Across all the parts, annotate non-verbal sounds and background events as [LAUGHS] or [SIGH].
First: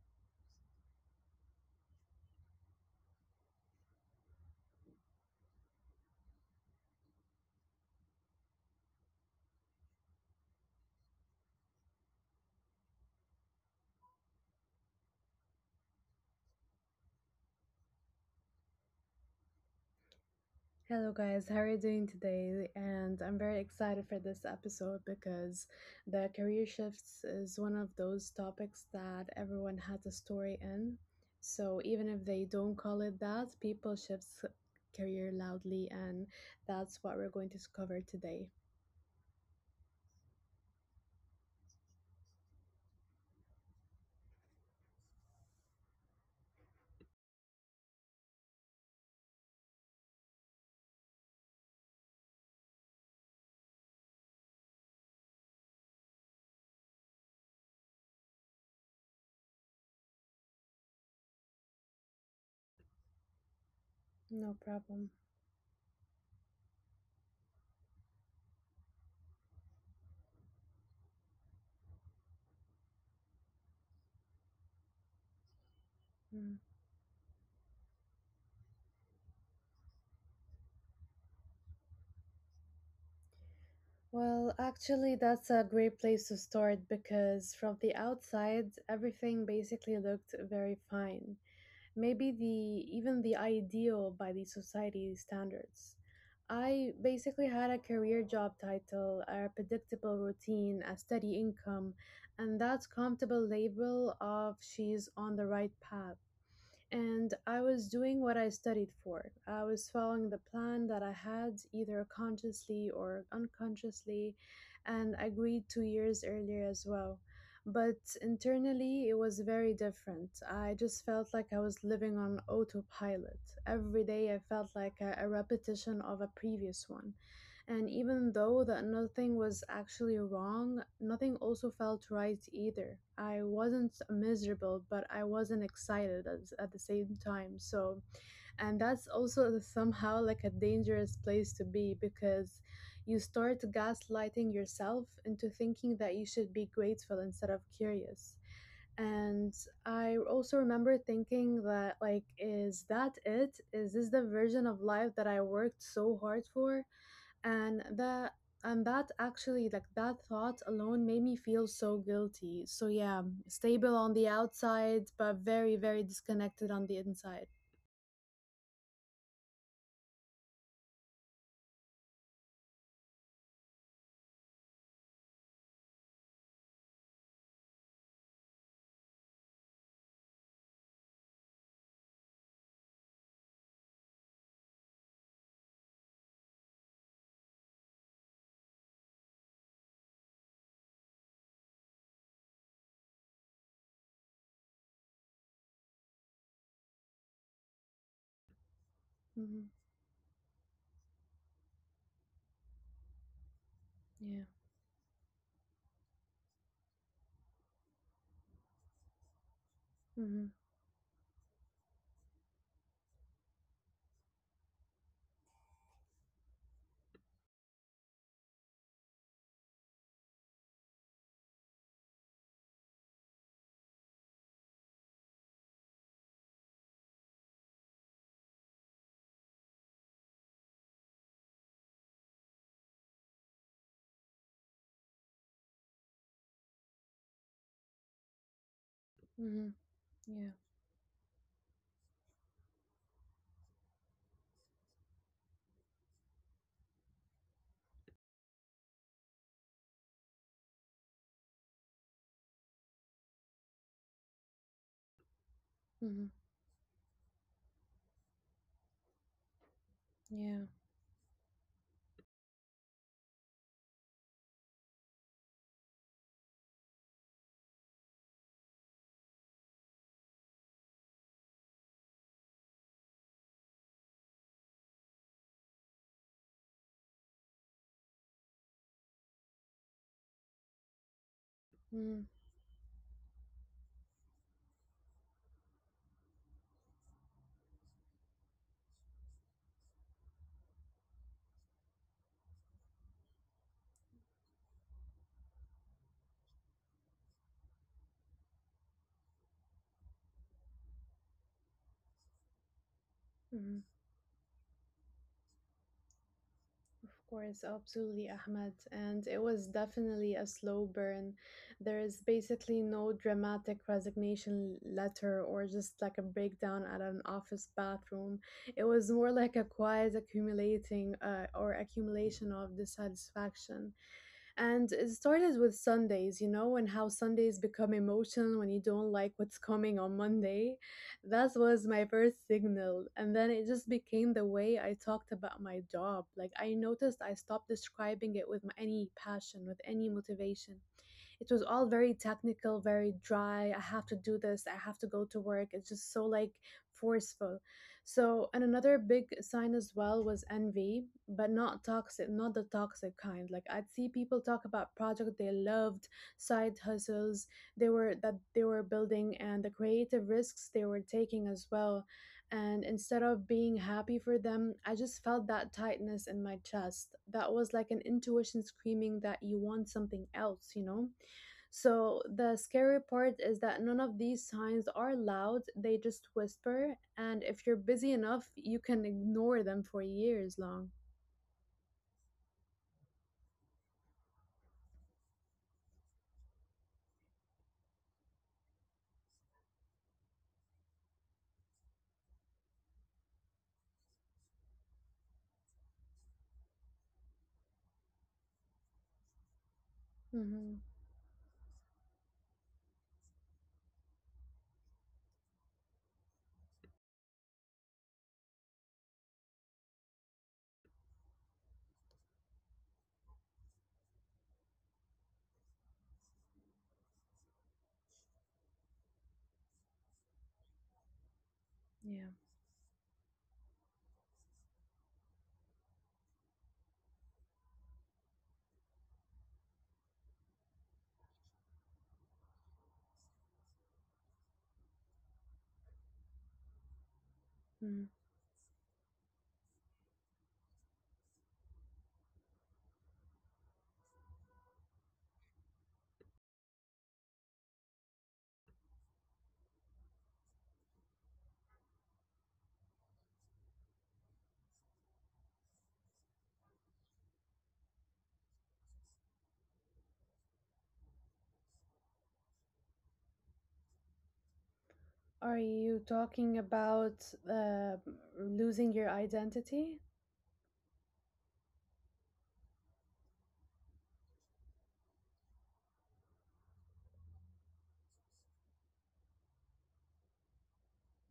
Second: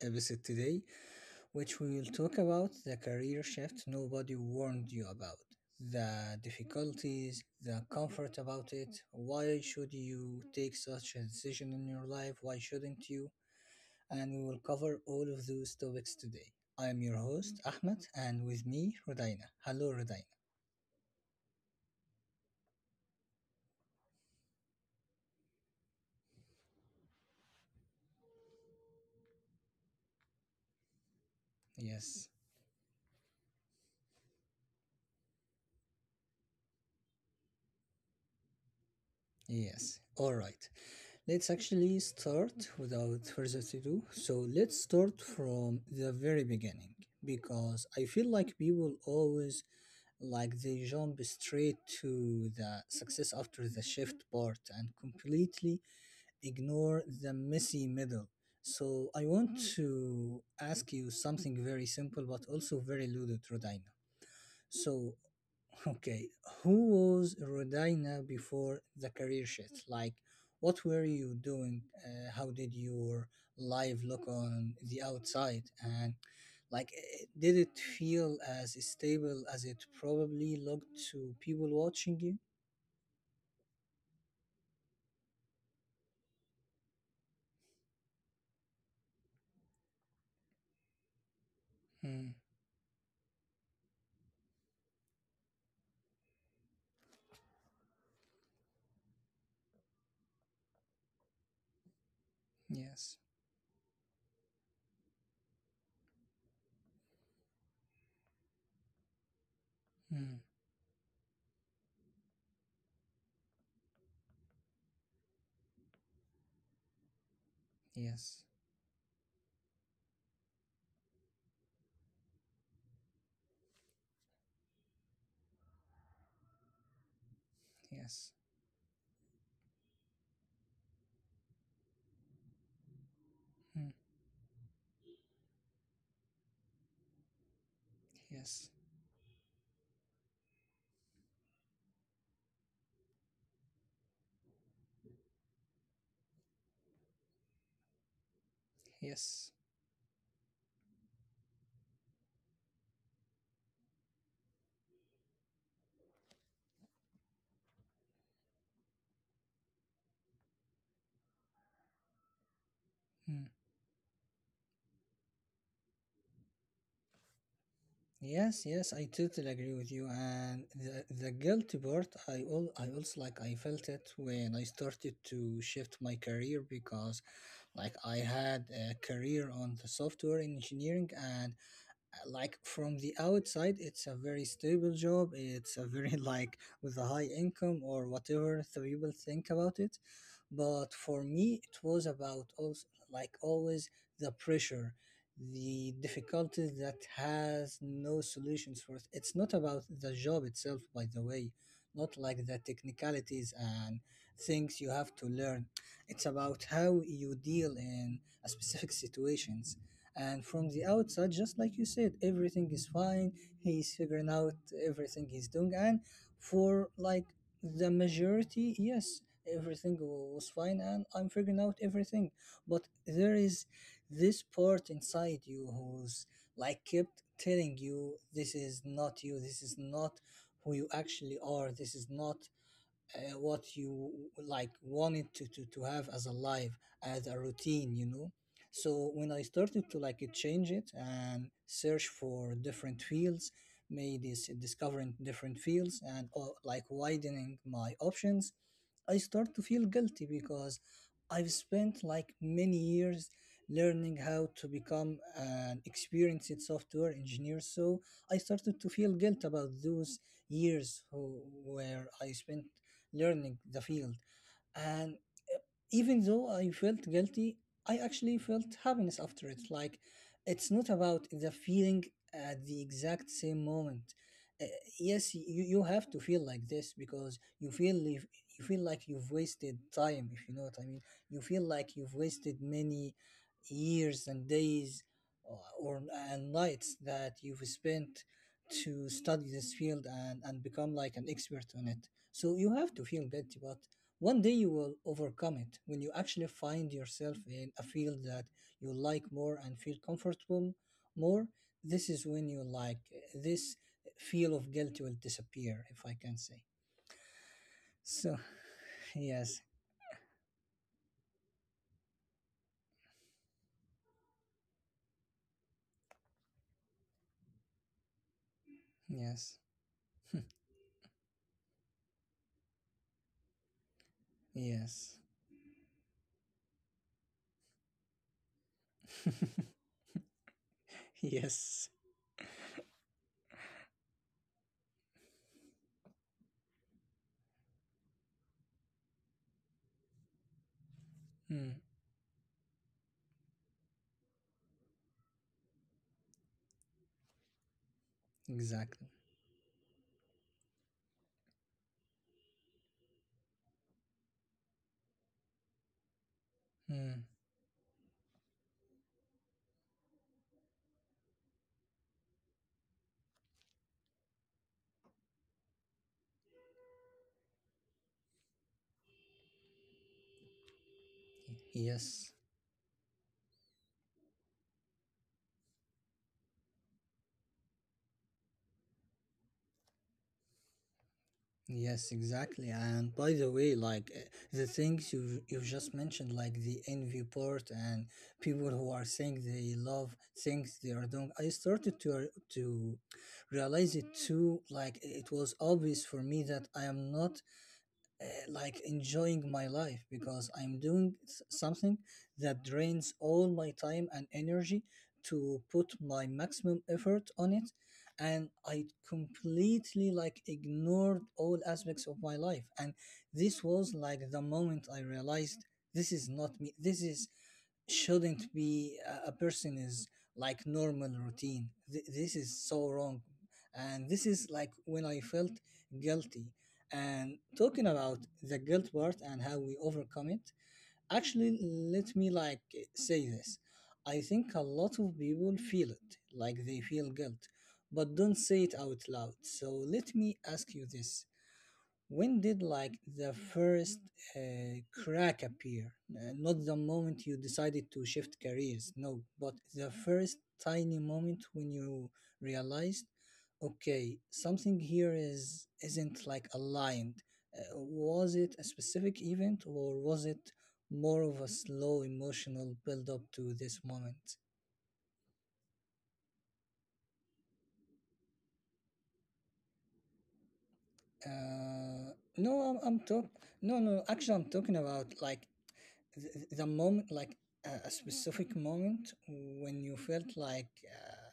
episode today, which we will talk about the career shift nobody warned you about, the difficulties, the comfort about it, why should you take such a decision in your life, why shouldn't you? And we will cover all of those topics today. I am your host, Ahmed, and with me, Rodina. Hello, Rodina. Hello, guys. How are you doing today? And I'm very excited for this episode because the career shifts is one of those topics that everyone has a story in. So, even if Yes, they don't call it that, people shifts career loudly, and that's what we're going to cover today. yes. All right. Let's actually start without further ado. So let's start from the very beginning because I feel like people always like they jump straight to the success after the shift part and completely ignore the messy middle. So I want to ask you something very simple but also very loaded, Rodina. No So, problem. okay, who was Rodina before the career shift? Like, what were you doing? How did your life look on the outside? And, Mm. like, did it feel as stable as it probably looked to people watching you? Well, actually, that's a great place to start because from the outside, everything basically looked very fine. Hmm. Maybe the even the ideal by the society standards. I basically had a career job title, a predictable routine, a steady income, and that Yes. comfortable label of she's on the right path, and I was doing what I studied for. I was following Hmm. the plan that I had, either consciously or unconsciously, and I agreed 2 years earlier as well. But Yes. internally, it was very different. I just felt like I was living on autopilot. Every day, I felt like a repetition of a previous one. And even Yes. though that nothing was actually wrong, nothing also felt right either. I wasn't Hmm. miserable, but I wasn't excited at the same time. So, Yes. and that's also [LAUGHS] somehow like a dangerous place to be because you start gaslighting yourself into thinking that you should be grateful instead of curious. And Yes. I also remember thinking that, like, is that it? Is this the version of life that I worked so hard for? and the and that actually, like, that thought alone made me feel so guilty, so yeah, Hmm. stable on the outside but very, very disconnected on the inside. Yes, yes, I totally agree with you. And the guilty part, I also like I felt it when I started to shift my career because like I had a career on the software engineering and like from the outside it's a very stable job, it's a very [LAUGHS] like with a high income or whatever the people think about it, but for me it was about also like always the pressure, the difficulties that has no solutions for it. It's not hmm about the job itself, by the way, not like the technicalities and yeah. things you have to learn, it's about how you deal in a specific situations. hmm And from the outside, just like you said, everything is fine. He's figuring out everything he's doing. And for like the majority, yes, everything was fine and I'm figuring out everything. But there is this part inside you who's like kept telling you, this is not you, this is not who you actually are, this is not what you like wanted to have as a life, as a routine, so when I hmm started to like yeah change it and search for different fields, made this discovering different fields and like widening my options, I start to feel guilty because I've spent like many years learning how to become an hmm experienced software engineer. So I started to feel guilt about those yeah years where I spent learning the field. And even though I felt guilty, I actually felt happiness after it. Like, it's not about the feeling at the exact same moment. Uh, yes, you have to feel like this because you feel if, you feel like you've wasted time, if you know what I mean. You feel like you've hmm wasted many years and days or and nights that you've spent to study this field, and become like an expert on it. So you have to feel guilty, but one day you will overcome it when you actually find yourself in a field that you like more and feel comfortable more. This is when you like this hmm feel of guilt will disappear, if I can say. Of course, absolutely, So, Ahmed. [LAUGHS] And it yes. was definitely a slow burn. There is basically no dramatic resignation letter or just like a breakdown at an office bathroom. It was more Yes, like a quiet accumulating or accumulation of dissatisfaction. And it yes. started with Sundays, you know, and how Sundays become emotional when you don't like what's coming on Monday. [LAUGHS] That Yes. was my first signal. And then it just became the way I talked about my job. Like, I noticed I stopped describing it with my, any passion, with any motivation. It was Mm, all very technical, very dry. I have to do this, I have to go to work. It's just so like forceful. So, and another exactly. big sign as well was envy, but not toxic, not the toxic kind. Like, I'd see people talk about projects they loved, side Mm, hustles they were building, and the creative risks they were taking as well. And instead of being happy for them, I just felt that tightness in my chest. That was like an intuition screaming that you want something else, you know? So yes. the scary part is that none of these signs are loud, they just whisper, and if you're busy enough, you can ignore them for years long. Yes, exactly. And by the way, like the things you just mentioned, like the envy part and people who are saying they love things they are doing, I started to to realize it too. Like it was obvious for me that I am not like enjoying my life because I'm hmm doing something that drains all my time and energy to put my maximum effort on it, and I completely like ignored all aspects of my life. And this was like the moment I realized this is not me, this is shouldn't be a person is like normal routine. Th- Yeah. this is so wrong. And this is like when I felt guilty. And talking about the guilt part and how we overcome it, actually, let me like say this. I think a lot of people feel it, like they feel guilt, but Mm. don't say it out loud. So let me ask you this. When did like the first crack appear? Not the moment you decided to shift careers, no, but the first tiny moment when you realized, okay, something here is isn't like aligned. Was it a specific event or was it more of a slow emotional build up to this moment? Are you talking about uh, losing your identity? Uh, no, I'm talk. No, no. Actually, I'm talking about like the moment, like a specific moment when you felt like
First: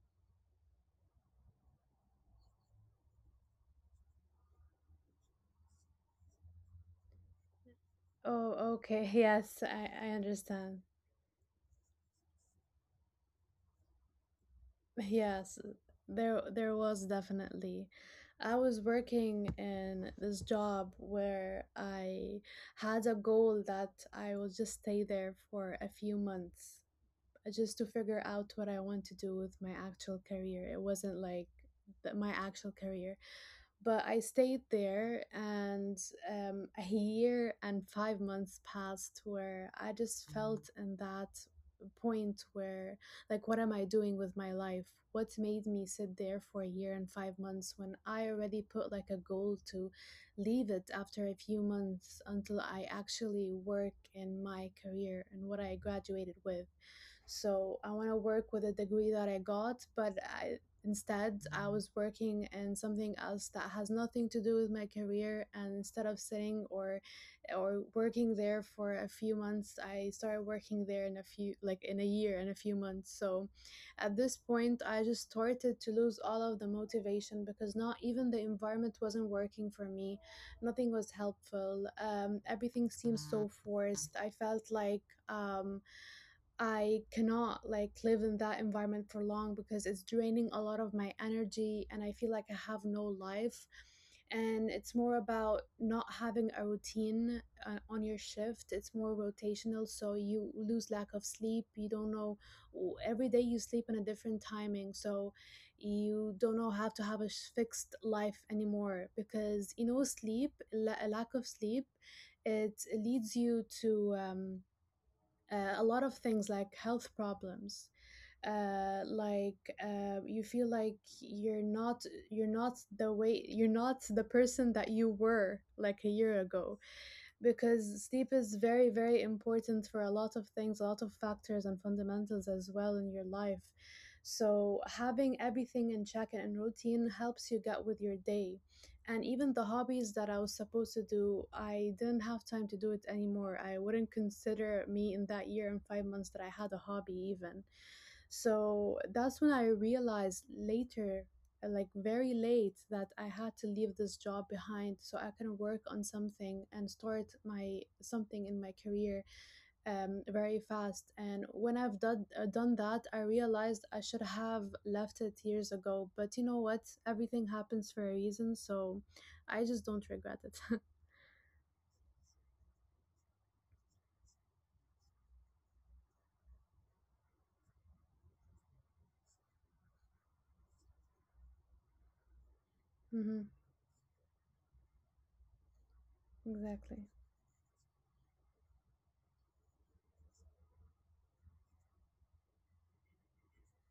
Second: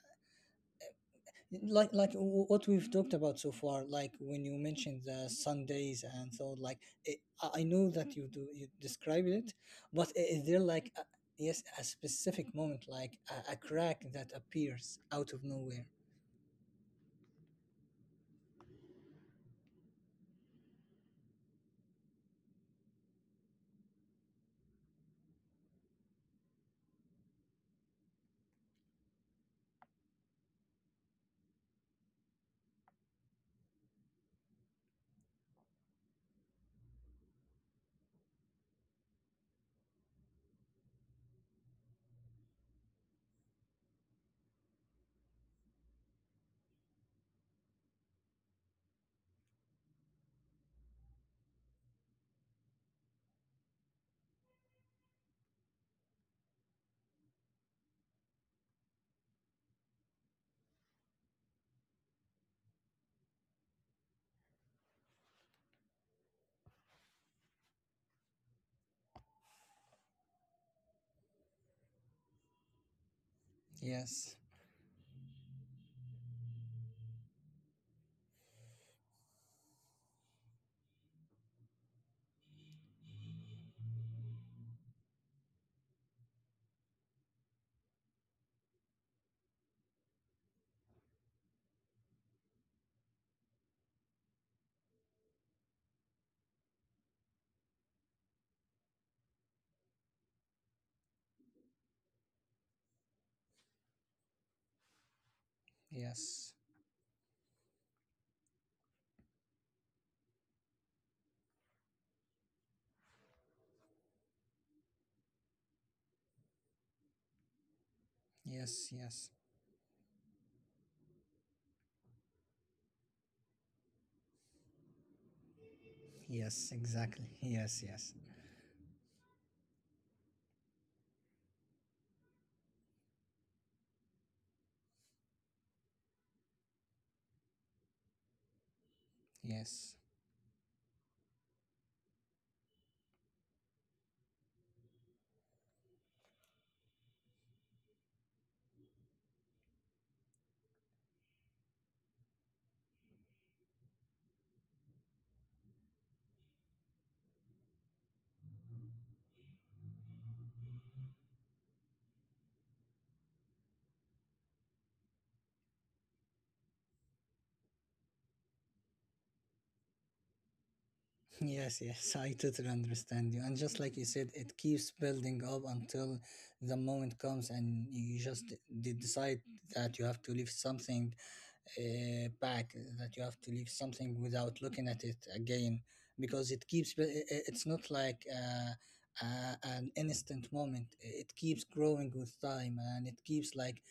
like what we've talked about so far, like when you mentioned the Sundays and so like it, I know that you Oh, okay. [LAUGHS] described it, Yes, I but is there understand. like yes, a specific moment, like a crack that appears out of Yes, nowhere. there was definitely. I was working in this job where I had a goal that I will just stay there for a few months, just to figure out what I want to do with my actual career. It wasn't like my actual career. But I stayed there, and a year and 5 months passed where I just felt in that point where, like, what am I doing with my life? What made me sit there for a year and 5 months when I already put like a goal to leave it after a few months until I actually work in my career and what I graduated with? So I want to work with the degree that I got, but I, instead I was working in something else that has nothing to do with my career. And instead of sitting or working there for a few months, I started working there in a few, like, in a year and a few months. So at Yes. this point, I just started to lose all of the motivation because not even the environment wasn't working for me. Nothing was helpful. Everything seemed so forced. I felt like um, I cannot like live in that environment for long because it's draining a lot of my energy and I feel like I have no life. And it's more about not having a routine on your shift. It's more rotational, so you lose lack of sleep. You don't know every day you sleep in a different timing, so you Yes. don't know how to have a fixed life anymore because you know sleep, a lack of sleep, it leads you to. A lot of things like health problems Yes. Yes. like you feel like you're not the person that you were like a year Yes, ago exactly. Yes. because Yes. sleep is very, very important for a lot of things, a lot of factors and fundamentals as well in your life. So having everything in check and in routine helps you get with your day, and even the Yes. hobbies that I was supposed to do, I didn't have time to do it anymore. I wouldn't consider me in that year and 5 months that I had a hobby, even. So that's when I realized later, like, very late, that I had to leave this job behind so I can work on something and start my something in my career very fast. And when I've done, done that, I realized I should have left it years ago. But you know what? Everything happens for a reason. So I just don't regret it. [LAUGHS] Yes, yes, I totally understand you. And just like you said, it keeps building up until the moment comes and you just decide that you have to leave something back, that you have hmm to leave something without looking at it again, because it keeps, bu- Exactly. I- it's not like an instant moment. It keeps growing with time and it keeps like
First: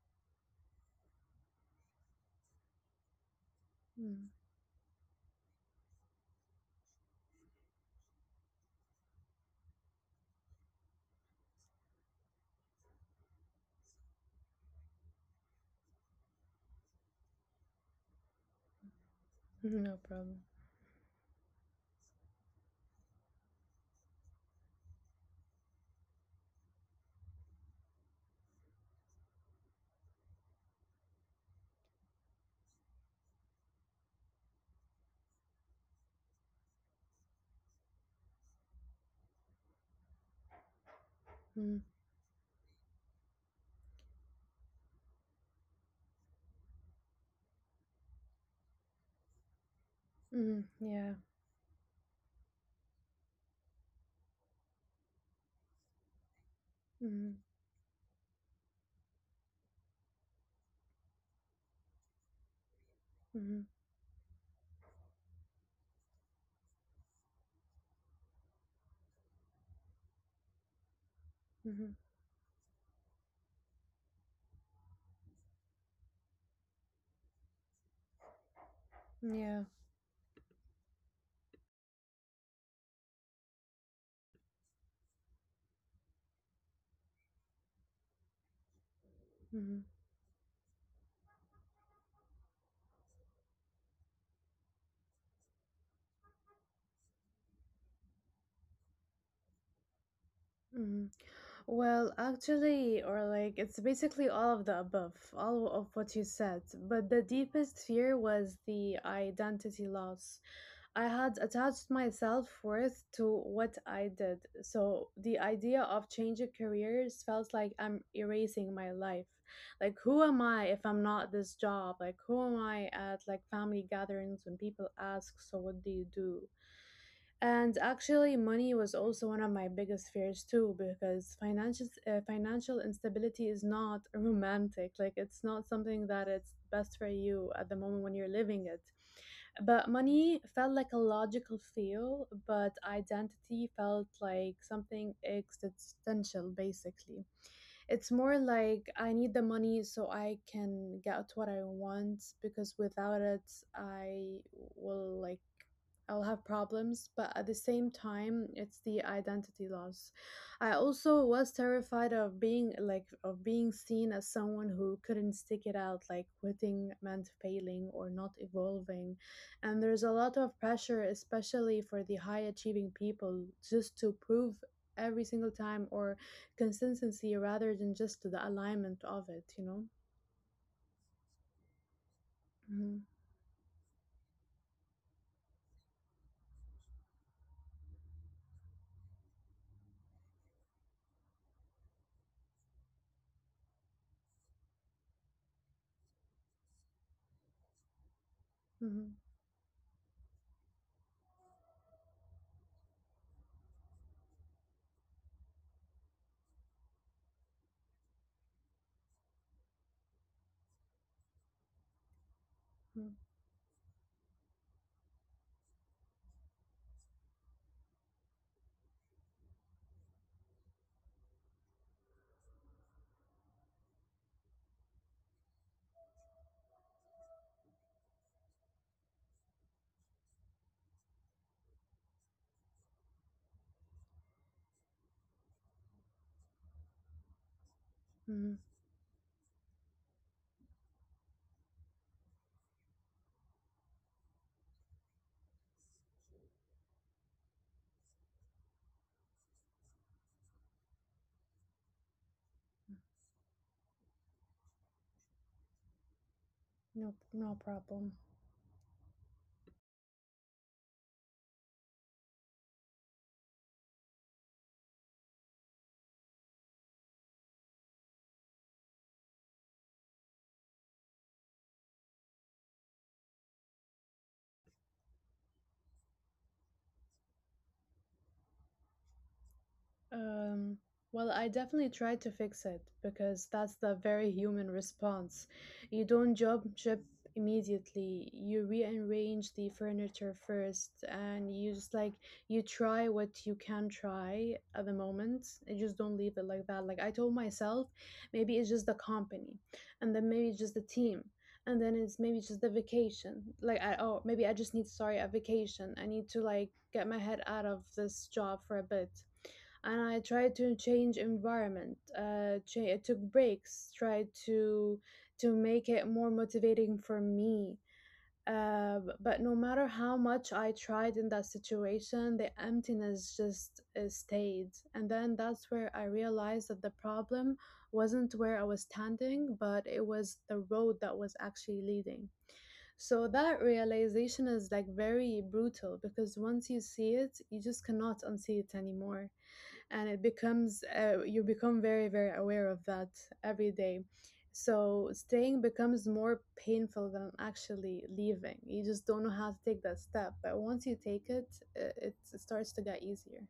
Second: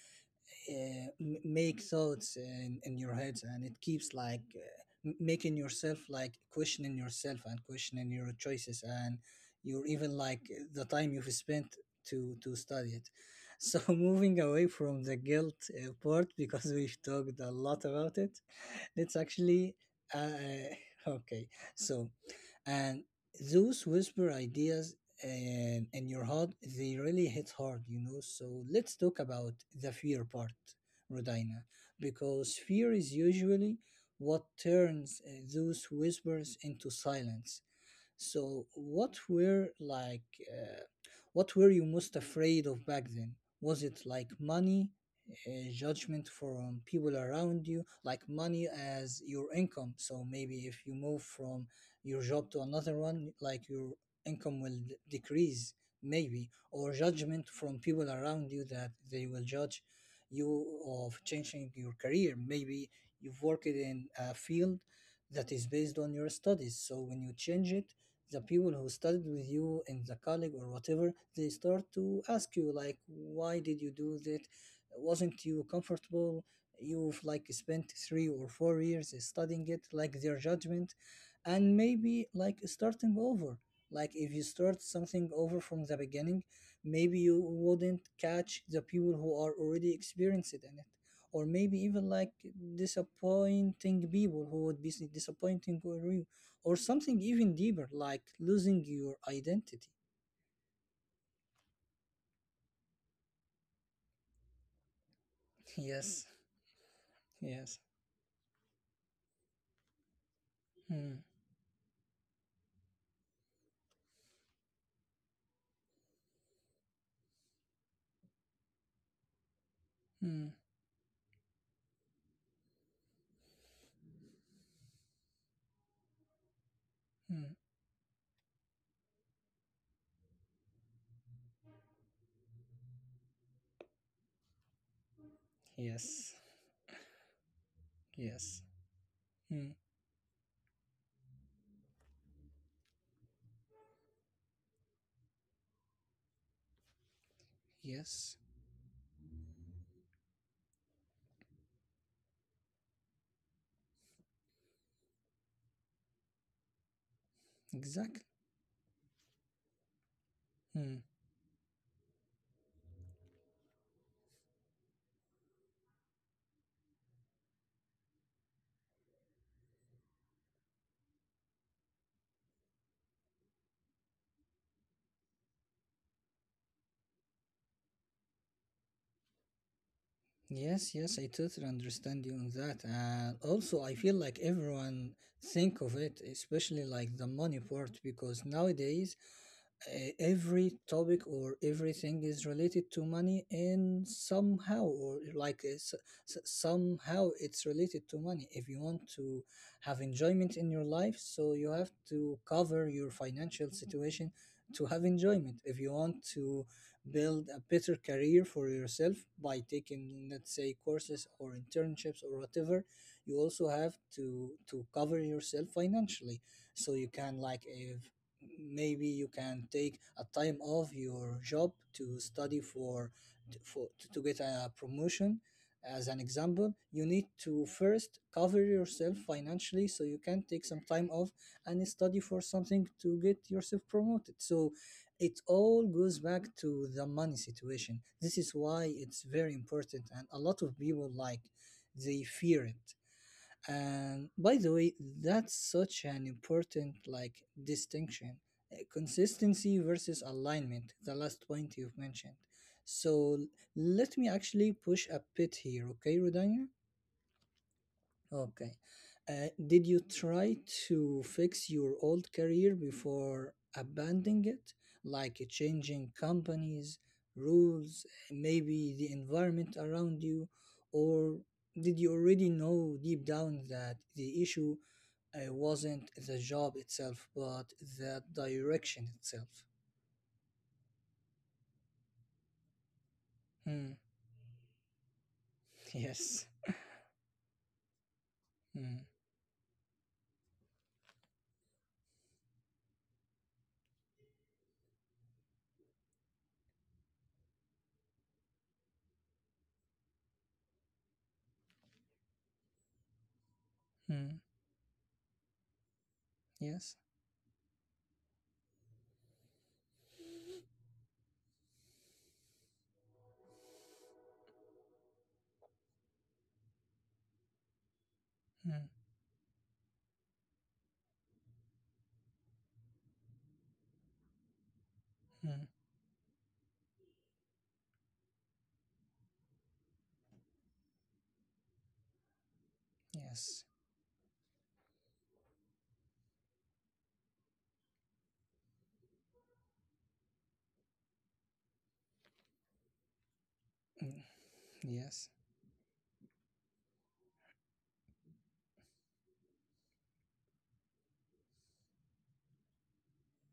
make thoughts in your heads, and it keeps Mm. [LAUGHS] like making yourself like questioning yourself and questioning your choices, and your even like the time you've spent to study it. So [LAUGHS] moving away from the guilt part, because we've talked a lot about it, that's actually No problem. uh, [LAUGHS] okay. So, and those whisper ideas, in your heart, they really hit hard. So let's talk about the fear part, Rodina, because fear is usually what turns those whispers into silence. So, uh, what were Mm. you most afraid of back then? Was it like money, judgment from people around you, like money as your income? So maybe Mm. if you Yeah. move from your job to another one, like your income will decrease, maybe, or Mm. judgment from people around you, that they will judge you of changing your career. Maybe you've Mm. worked in a field that is based on your studies. So when you change it, the people who studied with you in the college or whatever, they start Mm. to ask you like, why did you do that? Wasn't you comfortable? You've like spent 3 or 4 years Yeah. studying it, like their judgment. And maybe like starting over, like if you start something over from the beginning, maybe you wouldn't catch the people who are Mm. already experienced in it. Or maybe even like disappointing people, who would be disappointing or you, or something even deeper, like losing your identity. Mm. Well, actually, or like, it's basically all of the above, all [LAUGHS] of what you Yes. said. But the Yes. deepest fear was the identity loss. I Hmm. had attached my self worth to what I did, so the idea of changing careers felt like I'm erasing my life. Like, who am Hmm. I if I'm not this job? Like, who am I at like family gatherings when people ask, "So what do you do?" Hmm. And actually, money was also one of my biggest fears too, because financial financial instability is not [LAUGHS] romantic. Like, it's not something that Yes. it's best for you at the moment when you're Yes. living it. Hmm. But money felt like a logical feel, but identity felt like something existential. Basically, it's Yes, more like I need the money so I can get what I want, because without it, I will like I'll have problems, but at the same exactly. time, it's the identity loss. I Hmm. also was terrified of being like of being seen as someone who couldn't stick it out, like quitting meant failing or not evolving. And there's a lot of pressure, especially for the high achieving people, just to prove every single time or consistency rather than just the alignment of it, you know? Yes, yes, I totally understand you on that. hmm And also I feel like everyone think of it, especially like the money part, because nowadays every topic or everything is related to money. And somehow, or like somehow it's related to money. If you want hmm to have enjoyment in your life, so you have to cover your financial situation to have enjoyment. If you want to build a better career for yourself by taking, let's say, courses or internships or whatever, hmm you also have to cover yourself financially, so you can like, if maybe you can take a time off your job to study for to get a promotion, as an example, you need to first cover yourself financially so you can take some time off and study for something to get yourself promoted. So it all goes back to the money situation. This hmm is why it's very important, and a lot of people like they fear it. And by the way, that's such an important like distinction. Consistency versus alignment, the last point you've mentioned. So let me actually push a bit here, okay, Rodanya? No, no problem. Okay. Did you try to fix your old career before abandoning it, like changing companies, rules, maybe the environment around you, or did you already know deep down that the issue wasn't the job itself, but the direction itself? Um, well, I definitely tried to fix it because that's Hmm. the [LAUGHS] very human response. You don't Yes. jump ship immediately. You Hmm. rearrange the furniture first, and you just like you try what you can try at the moment. You just don't leave it like that. Like, I told myself, maybe it's just the company, and then maybe it's just the team. And then it's maybe just the vacation. Like, I, oh, Hmm. maybe I just need, sorry, a vacation. I need to like Yes. get my head out of this job for a bit, and I tried to change environment. I took breaks, tried to make it more motivating for me. Hmm. But no matter how much I tried in that situation, the emptiness just stayed. And then Hmm. that's where I realized that the problem wasn't where I was standing, but it was the road that was actually leading. So Yes. that realization is like very brutal because once you see it, you just cannot unsee it anymore, and it becomes you become very, very aware of that every day. Hmm. So Yes. staying becomes more painful than actually leaving. You just don't know how to take that step, but once you take it, it starts to get easier.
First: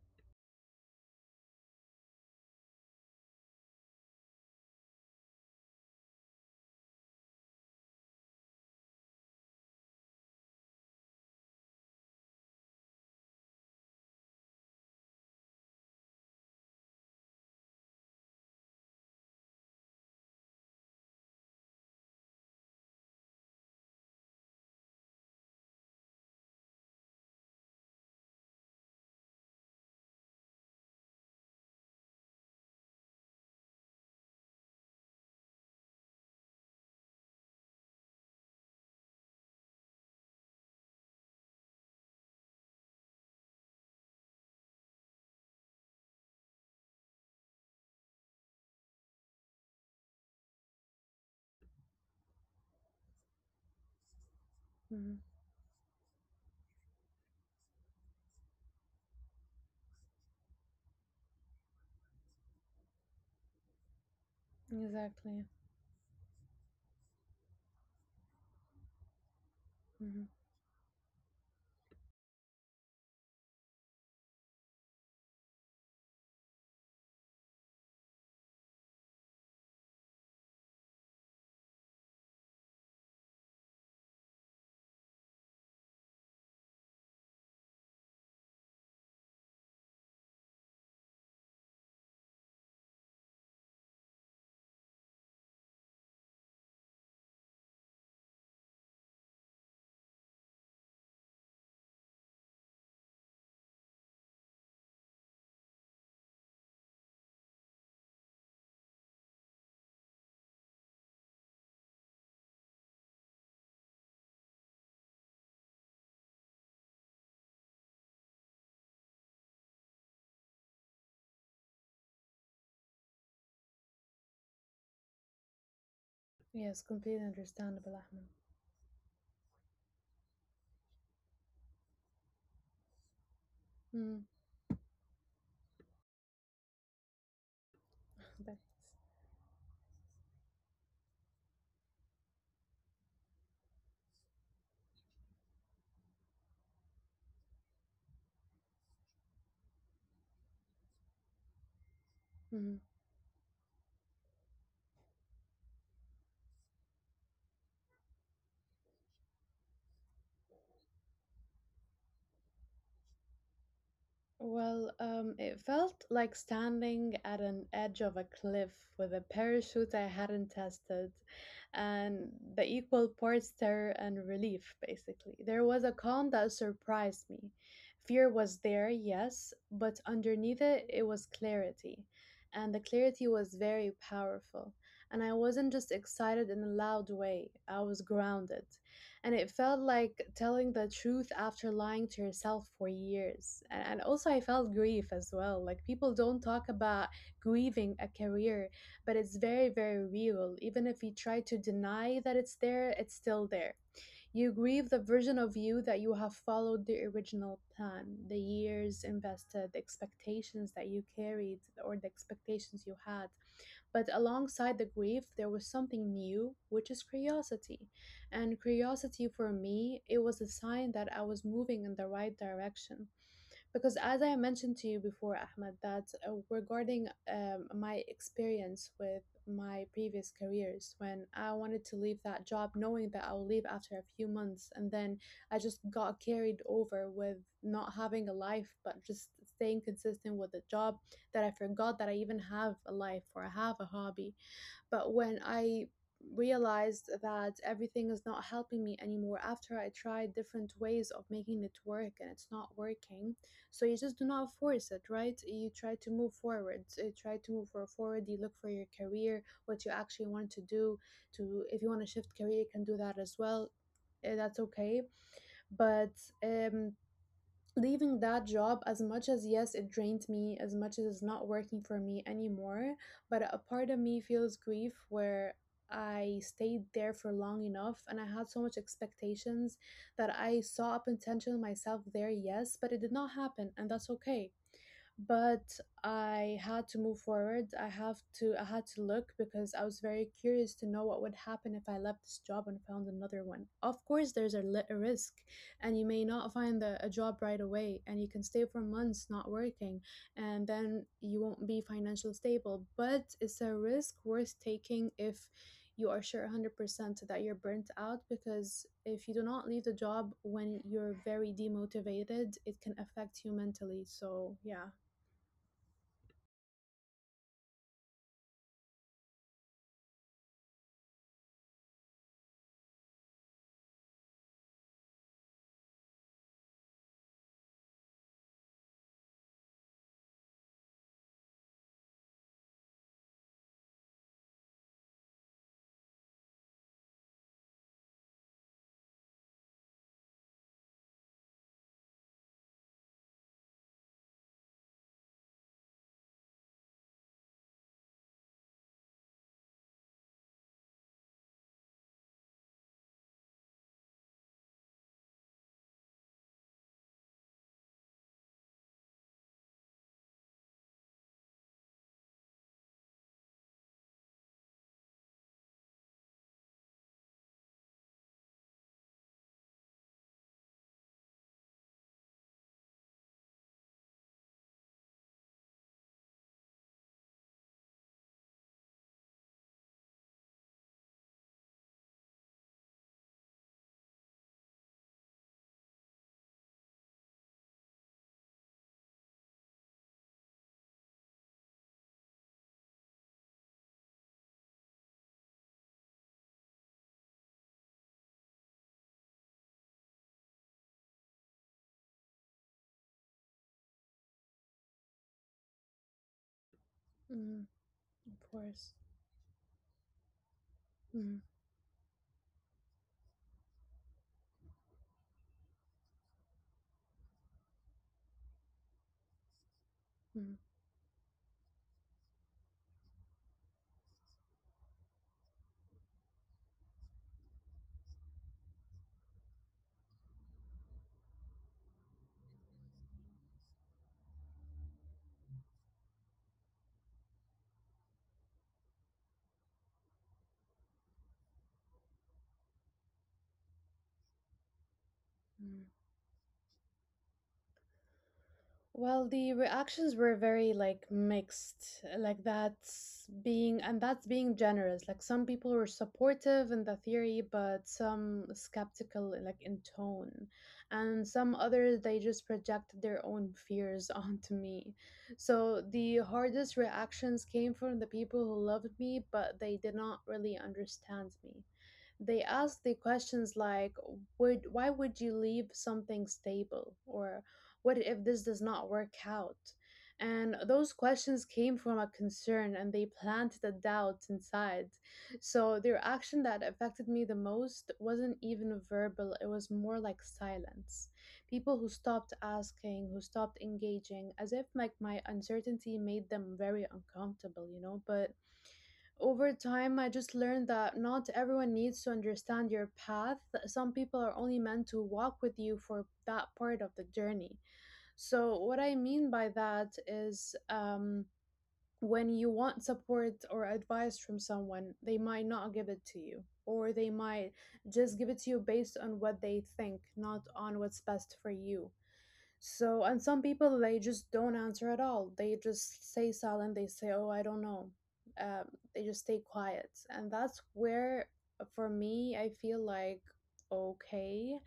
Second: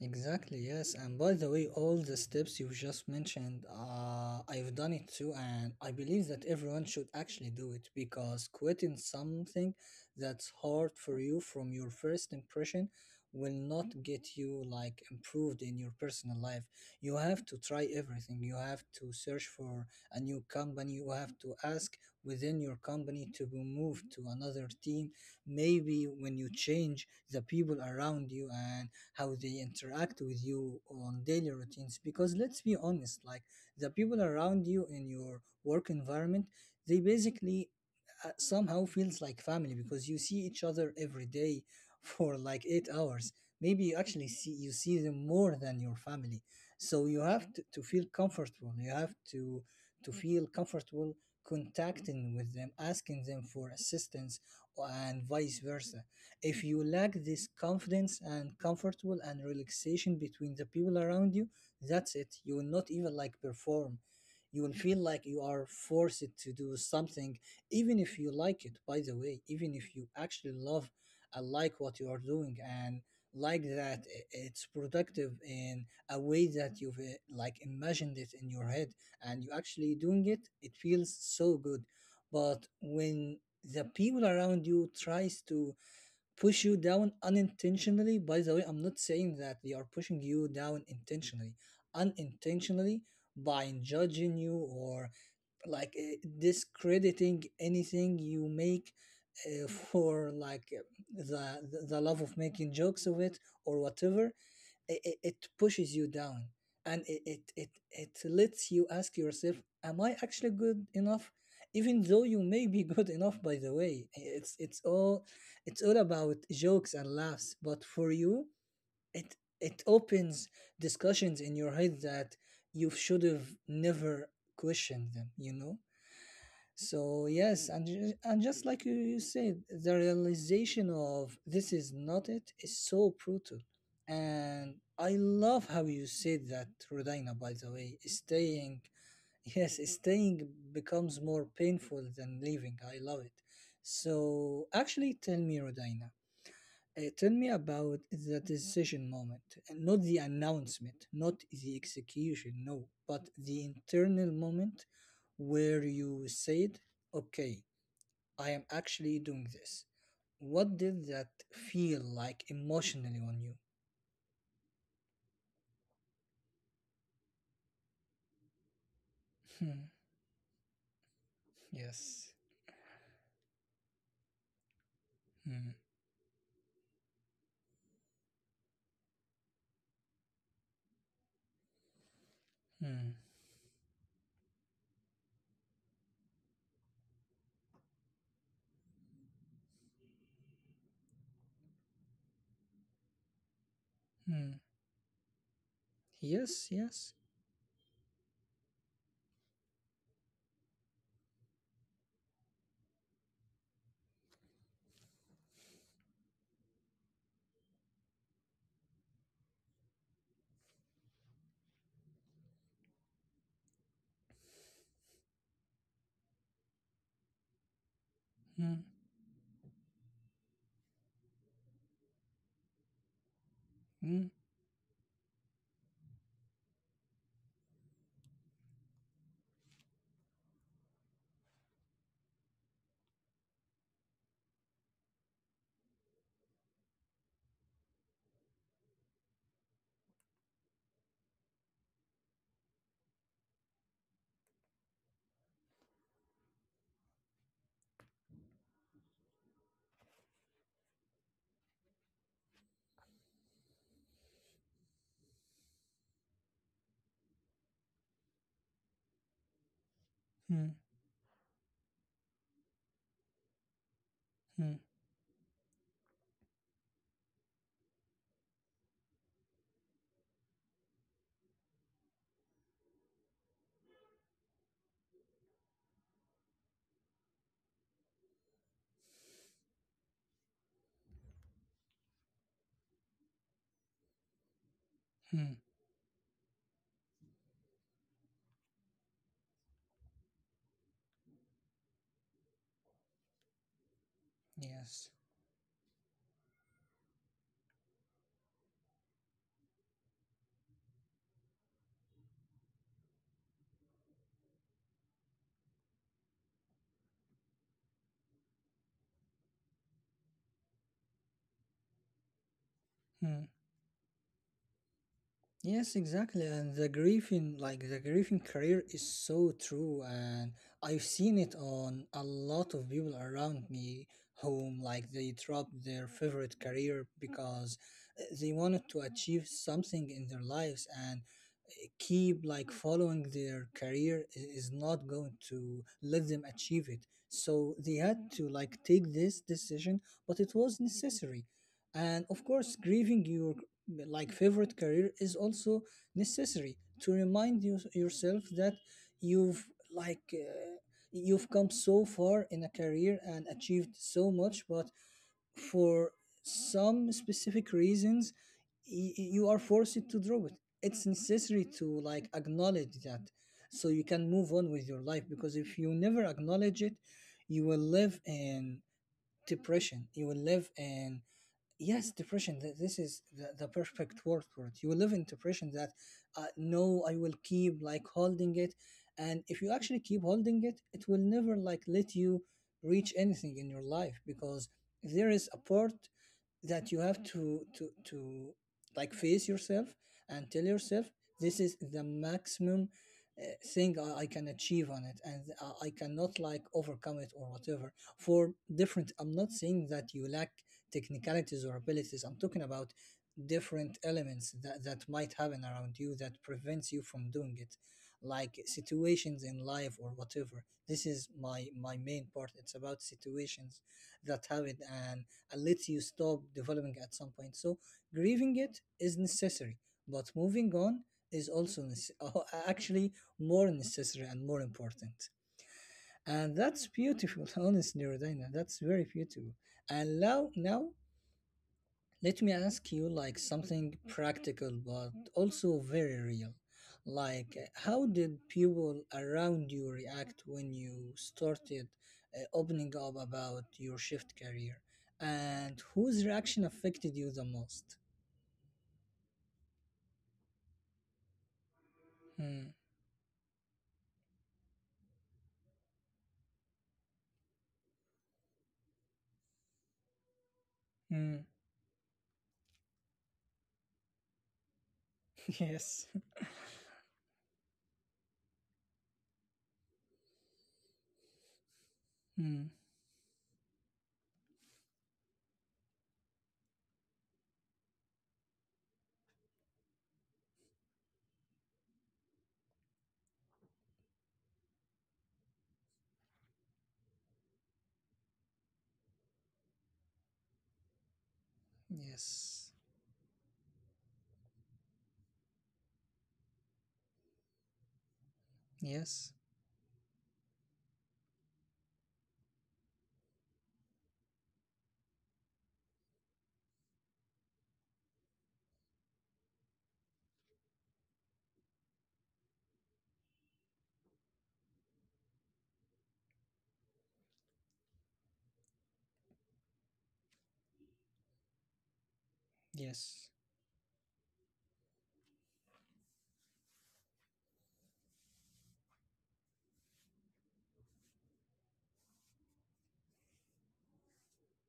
Exactly, yes. And by the way, all the steps you just mentioned, I've done it too, and I believe that everyone should actually do it, because quitting something that's hard for you from your first impression will not get you like improved in your personal life. You have to try everything. You have to search for a new company. You have to ask within your company to be moved to another team. Maybe when you change the people around you and how they interact with you on daily routines, because let's be honest, like, the people around you in your work environment, they basically somehow feels like family because you see each other every day [LAUGHS] for like 8 hours. Maybe you actually see you see them more than your family. So you have to feel comfortable. You have to feel comfortable contacting with them, asking them for assistance hmm and vice versa. If you lack this confidence and comfortable and relaxation between the people around you, that's it. You will not even like perform. You will feel like you exactly. are forced to do something even if you like it, by the way, even if you hmm actually love and like what you are doing, and like that, it's productive in a way that you've like imagined it in your head, and you actually doing it feels so good. But when the people around you tries to push you down unintentionally, by the way, I'm not saying that they are pushing you down intentionally, unintentionally, by judging you, or like discrediting anything you make, for like the love of making jokes of it or whatever, it pushes you down, and it lets you ask yourself, am I actually good enough? Even though you may be [LAUGHS] good enough, by the way, it's all about jokes and laughs, but for you, it opens discussions in your head that you should have never questioned them. yes, completely So yes, and understandable, ju- Ahmed. and just like you said, the realization of this is not, it is so brutal, and I love how you said that, Rodina. By the way, Mm-hmm. staying [LAUGHS] yes, staying becomes more painful than leaving. I love it. So actually, tell me, Rodina, tell me about the decision moment, and not the announcement, not the execution, no, but the internal moment where you said, okay, I am actually doing this. What did that feel like emotionally on you? Well, it felt like standing at an edge of a cliff with a Hmm, parachute I hadn't tested, and yes. the equal parts terror and relief, basically. There Hmm, was a calm that surprised me. Fear was there, yes, but underneath it, it was clarity. And the hmm, clarity was very powerful. And I wasn't just excited in a loud way, I was grounded, and it felt like telling the truth after lying to yourself for years. And also, I hmm. felt grief as well. Like, people don't Yes, talk about yes. grieving a career, but it's very, very real. Even if you try to deny that it's there, it's still there. You grieve the version of you that you have followed the original plan, the years invested, the expectations that you carried, or the expectations you had. But alongside the grief, there was something new, which is curiosity. And Hmm, curiosity for me, it was a sign that I was moving in the right direction because as hmm, I mentioned to you before, Ahmed, that regarding my experience with my previous careers, when I wanted to leave that job, knowing that I will leave after a few months, and then I just got carried over with not having a life, but just staying consistent with the job that I forgot that I even have a life or I have a hobby. But when I realized that everything is not helping me anymore after I tried different ways of making it work and it's not working, so you just do not force it, right? You try to move forward. You try to move forward. You look for your career, what you actually want to hmm, do. To if you want to shift career, you can do that as well. That's hmm, okay, but um, leaving that job, as much as, yes, it drained me, as much as it's not working for me anymore, but a part of me feels grief where I stayed there for long enough, and I had so much expectations that I saw a potential in myself there, yes, but it did not happen, and that's okay. hmm. But I had to move forward. I had to look because I was very curious to know what would happen if I left this job and found another one. Of course, there's a Yes. risk, and you may not find a job right away, and you can stay for months not working, and then you won't be financially stable. But it's a risk worth taking if you are sure 100% that you're burnt out because if you do not leave the job when you're very demotivated, it can Hmm. affect you mentally. So, yeah. Yes, exactly. And the grieving, like the grieving career is so true. And I've seen it on a lot of people around me, whom like they dropped their favorite career because they wanted to achieve something in their lives, and uh, keep like following their career is not going to let them achieve it. So they had to like take this decision, but it was necessary. And of course, grieving your like favorite career is also necessary to remind you, yourself, that you've like uh, you've come so far in a career and achieved so much, but for some specific reasons, you are forced to drop it. It's necessary to like acknowledge that, so you can move on with your life, because if you never acknowledge it, you will live in depression. You will live in, yes, depression. This is the perfect word for it. You will live in depression that no, I will keep like holding it, and if you actually keep holding it will never like let you reach anything in your life, because there is a part that you have to like face yourself and tell yourself, this is the maximum uh, thing I can achieve on it, and I cannot like overcome it or whatever. For different, I'm not saying that you lack technicalities or abilities, I'm talking about different elements that might happen around you that prevents you from doing Mm, it, of like course. situations in life or whatever. This is Mm, my main part. It's about situations that happen and and lets you stop developing at some point. So grieving it is necessary, but mm, moving on is also [LAUGHS] actually more necessary and more important. And that's beautiful, [LAUGHS] honestly, Rodina. That's very beautiful. And now, now, let me ask you like something practical but also very real. Like, how did people around you react when you started opening up about your shift career, mm. and whose reaction affected you the most? Well, the reactions were very like mixed. Like, Hmm. that's being generous. Like, some people were supportive in the theory, but some skeptical like in tone. And Hmm. some others, they just projected their own fears [LAUGHS] onto me. [LAUGHS] So Yes. the hardest reactions came from the people who loved me, but they did not really understand me. They Hmm. ask the questions like, would why would you leave something stable, or what if this does not work out? And those questions came from a concern, and they planted a doubt inside. So their action that affected me the most wasn't even verbal, it was more like silence. People who stopped Yes. asking, who stopped engaging, as if like my uncertainty made them very uncomfortable. But Yes. over time, I just learned that not everyone needs to understand your path. Some people are only meant to walk with you for that part of the journey. So what I mean by that is, when you want support or advice from someone, they might not give it to you, or they might just give it to you based on what they think, not on what's best for you. So, and Yes. some people, they just don't answer at all. They just stay silent. They say, "Oh, I don't know." Um, they just stay quiet, and that's where, for me, I feel like, okay,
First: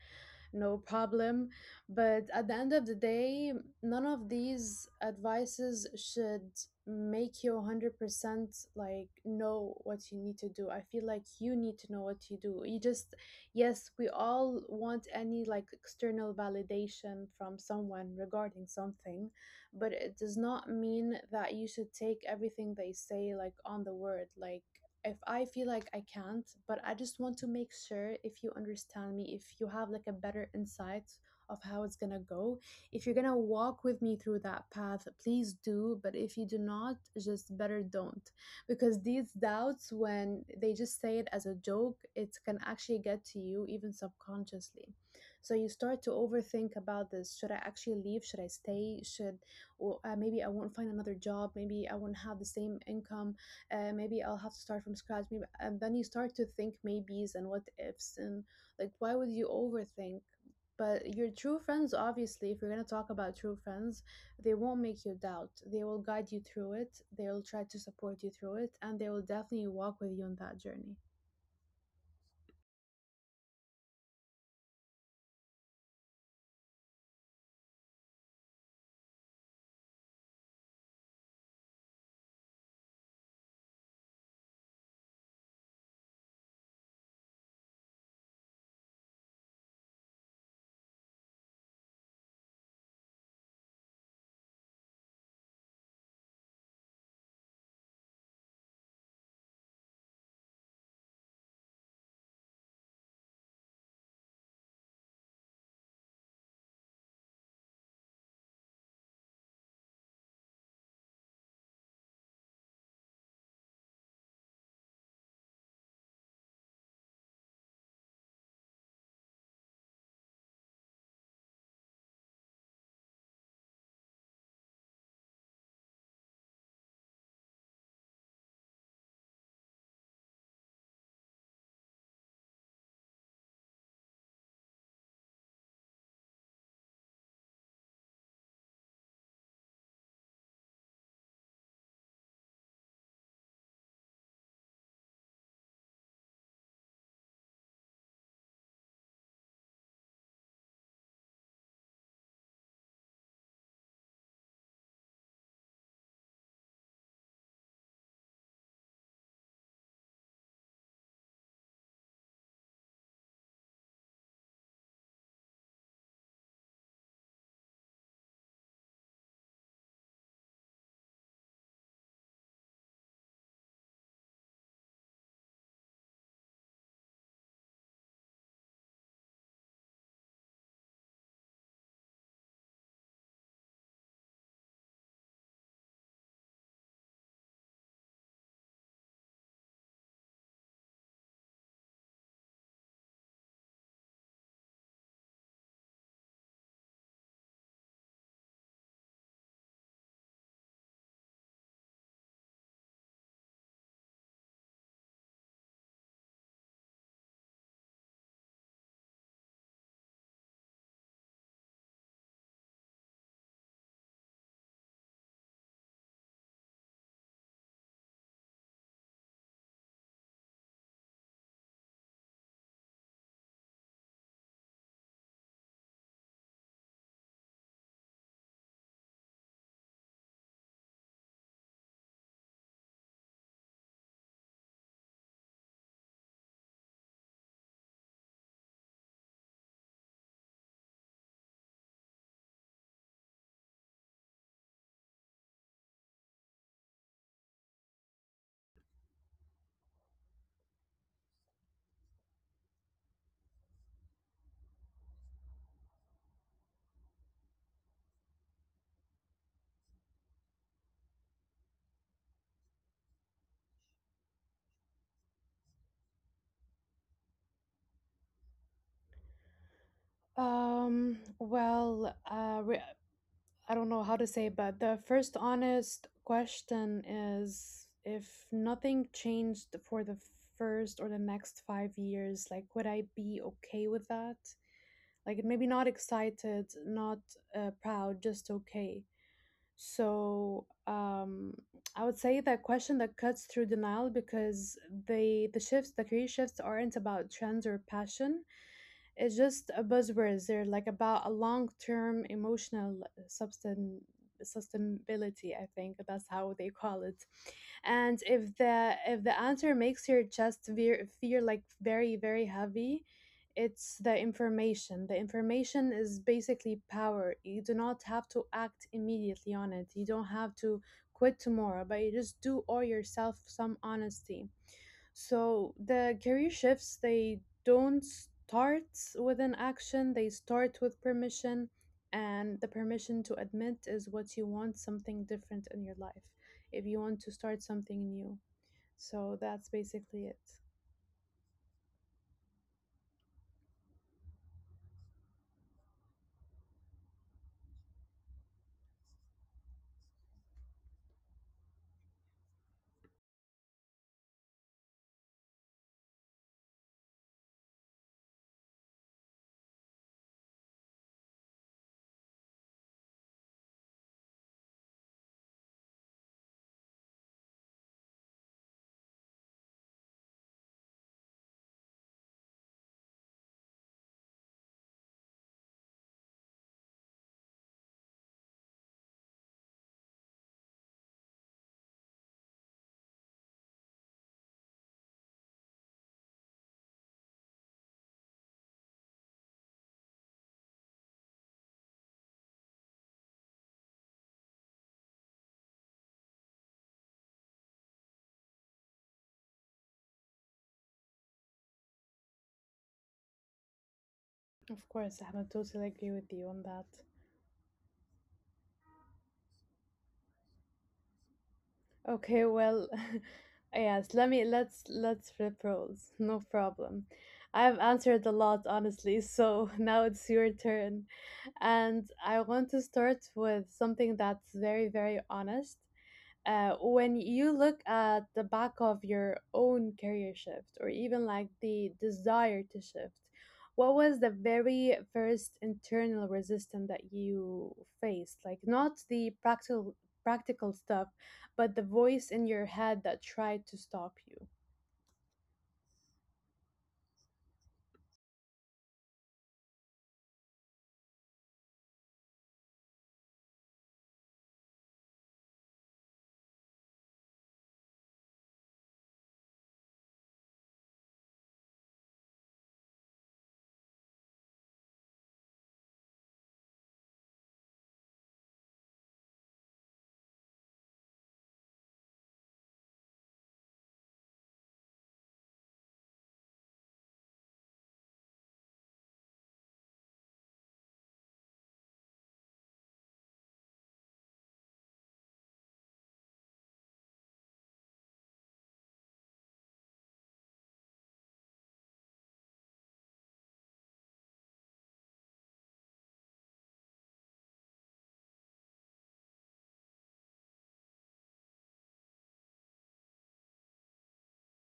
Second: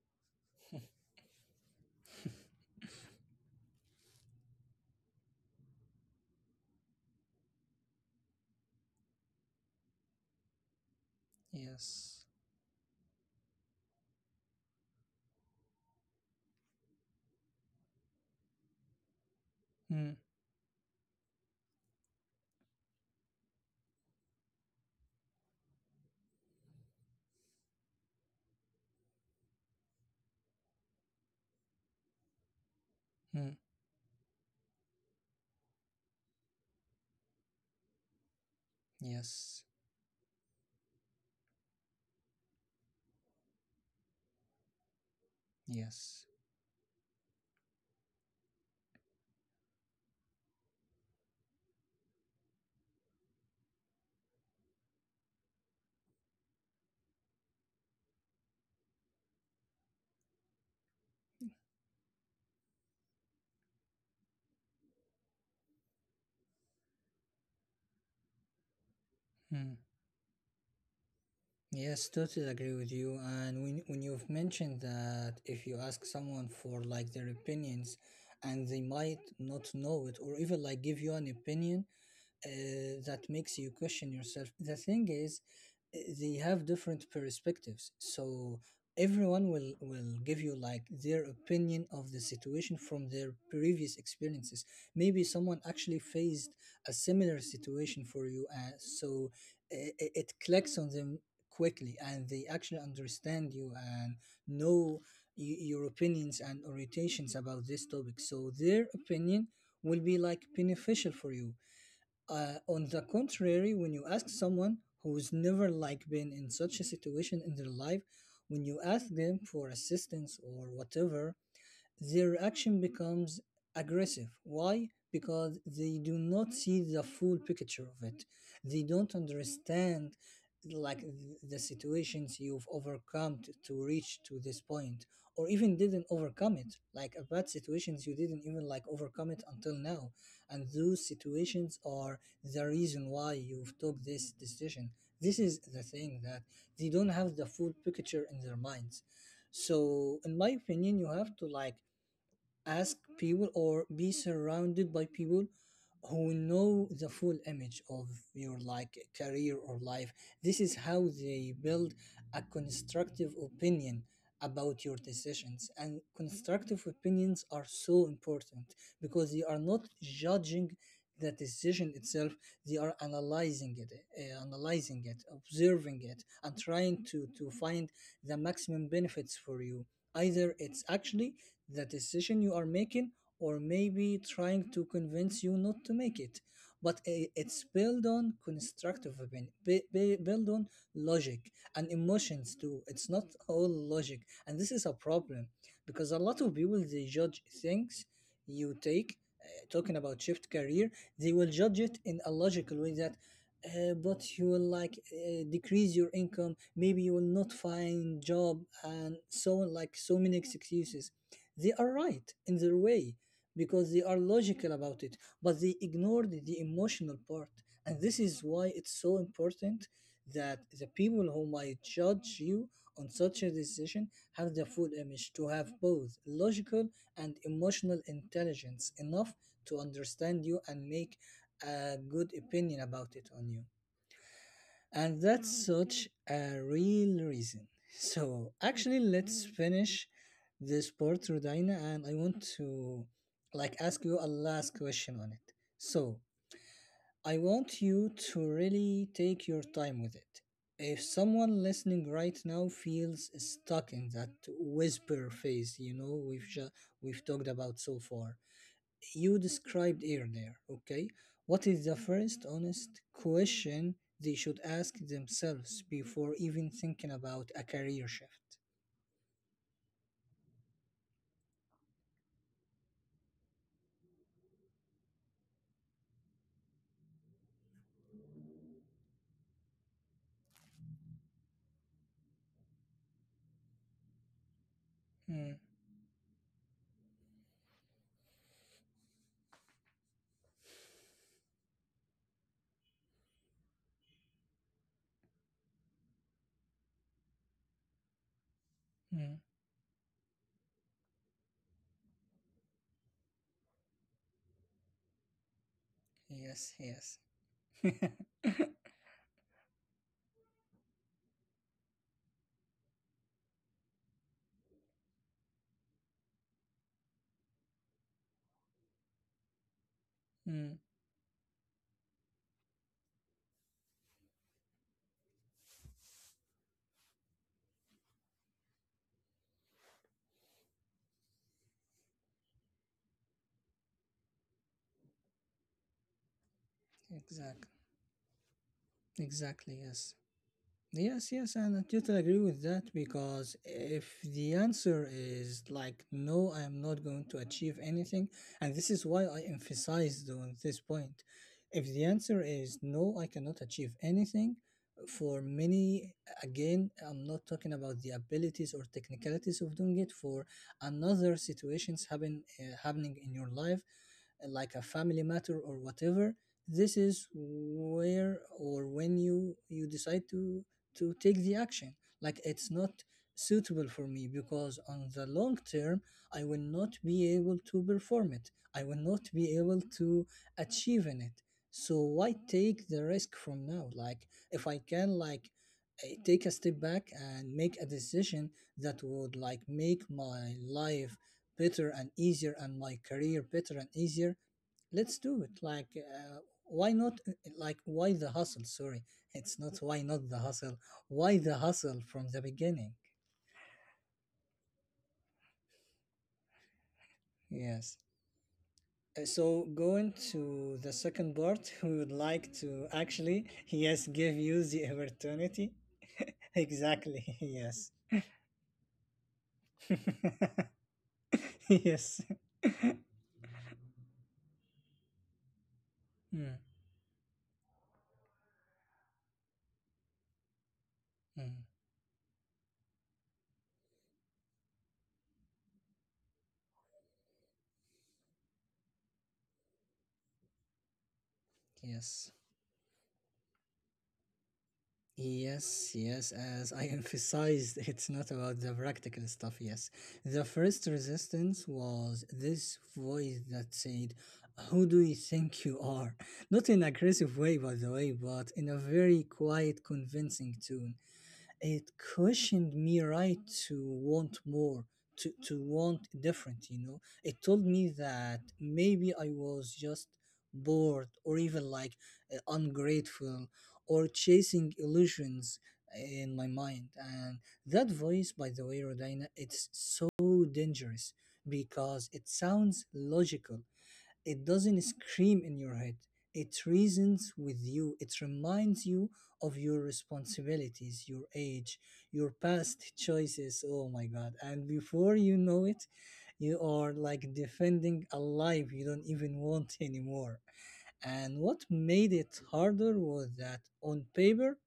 no problem. But at the end of the day, none of these advices should make you 100% like know what you need to do. I feel like you need to know Yes. what you do. Yes, we all want any like external validation from someone regarding something, but Hmm. it does not mean that you should take everything they say like on the word. Like, if I feel like I can't, but I just want to make sure if you understand me, if you have like a better insight of how it's gonna go. If you're gonna Hmm. walk with me through that path, please do. But if you do not, just better don't. Because these Yes. doubts, when they just say it as a joke, it can actually get to you even subconsciously. So you start to Yes. overthink about this. Should I actually leave? Should I stay? Should, or maybe I won't find another job. Maybe I won't have the same income, maybe I'll have to start from scratch. Maybe, and then you start to think maybes and what ifs, and, like, why would you overthink? But your true friends, obviously, if you're gonna talk about true friends, they won't make you doubt. They will guide you through it. They will try to support you through it, and they will definitely Hmm. walk with you on that journey. Yes, totally agree with you. And when you've mentioned that if you ask someone for like their opinions, and they might not know it, or even like give you an opinion, uh, that makes you question yourself. The thing is, they have different perspectives, so everyone will give you like their opinion of the situation from their previous experiences. Maybe someone actually faced a similar situation for you, so it clicks on them quickly, and they actually understand you and know your opinions and orientations about this topic. So their opinion will be like beneficial for you. On the contrary, when you ask someone who's never like been in such a situation in their life, when you ask them for assistance or whatever, their reaction becomes aggressive. Why? Because they do not see the full picture of it. They don't understand like the situations you've overcome to reach to this point, or even didn't overcome it, like a bad situations you didn't even like overcome it until now, and those situations are the reason why you've took this decision. This is the thing that they don't have the full picture in their minds. So in my opinion, you have to like ask people, or be surrounded by people who know the full image of your like career or life. This is how they build a constructive opinion about your decisions, and constructive opinions are so important, because they are not judging the decision itself, they are analyzing it, analyzing it, observing it, and trying to find the maximum benefits for you, either it's actually the decision you are making, or maybe trying to convince you not to make it. But it's built on constructive opinion, built on logic, and emotions too. It's not all logic, and this is a problem, because a lot of people, they judge things. You take, talking about shift career, they will judge it in a logical way that, but you will like decrease your income, maybe you will not find job, and so on, like so many excuses. They are right in their way, because they are logical about it, but they ignored the emotional part. And this is why it's so important that the people who might judge you on such a decision have the full image, to have both logical and emotional intelligence enough to understand you and make a good opinion about it on you. And that's such a real reason. So, actually, let's finish this part, Rodina, and I want to like ask you a last question on it. So, I want you to really take your time with it. If someone listening right now feels stuck in that whisper phase, you know, we've talked about so far, you described earlier, okay? What is the first honest question they should ask themselves before even thinking about a career shift? Well, I don't know how to say, but the first honest question is, if nothing changed for the first or the next 5 years, like, would I be okay with that? Like, Mm, maybe not excited, not proud, just okay. So, I would say that question that cuts through denial because the shifts, the career shifts aren't about trends or passion, it's mm, just a buzzwords. They're like about a long term emotional sustainability. I think that's how they yes, call yes. it. And if the answer makes your chest veer, feel like very very heavy, it's the information. The information is basically power. You do not have to act immediately on it. You don't have Mm, to quit tomorrow, but you just do owe yourself some honesty. So the career shifts, they don't start with an action, they start with permission. And the permission to admit is what you want something different in your life, if you want to start exactly. something new. So that's Exactly, yes. basically it. Yes, yes, and I totally agree with that, because if the answer is like, no, I am not going to achieve anything, and this is why I emphasized on this point. If the answer is no, I cannot achieve anything, for many, again, I'm not talking about the abilities or technicalities of doing it, for another situations happen, happening in your life, like a family matter or whatever, this is where or when you decide to take the action. Like, it's not suitable for me, because on the long term, I will not be able to perform it. I will not be able to achieve in it. So why take the risk from now? Like, if I can like take a step back and make a decision that would like make my life better and easier and my career better and easier, let's do it. Like, why not? Like, why the hustle? Sorry, it's not why not the hustle, why the hustle from the beginning? Of course, I totally agree with you on that. Yes. So going to the second part, [LAUGHS] we would Okay, like well, to actually, [LAUGHS] yes, yes, let give me you the let's flip opportunity. roles. [LAUGHS] No [LAUGHS] problem. Exactly. [LAUGHS] I've Yes. answered a lot, honestly, so [LAUGHS] now it's your [LAUGHS] turn. And Yes. I want to start with something that's very, very honest. Mm, When you look at the back of your own career shift, or even like mm, the desire to shift, what was the very first internal resistance that you faced? Like, not the practical stuff, but the voice yes. in your head that tried to stop you. Yes, yes, as I [LAUGHS] emphasized, it's not about the practical stuff, yes. The first resistance was this voice that said, who do you think you are? Not in aggressive way, by the way, but in a very quiet, convincing tone. It questioned me, right, to want more, to want different. It told me that maybe I was just bored, or even like ungrateful, or chasing illusions in my mind. And that voice, by the way, Rodina, it's so dangerous because it sounds logical. It doesn't scream in your head. It reasons with you. It reminds you of your responsibilities, your age, your past choices. Oh my God. And before you know it, you are like defending a life you don't even want [LAUGHS] anymore. And what made it harder was that on paper,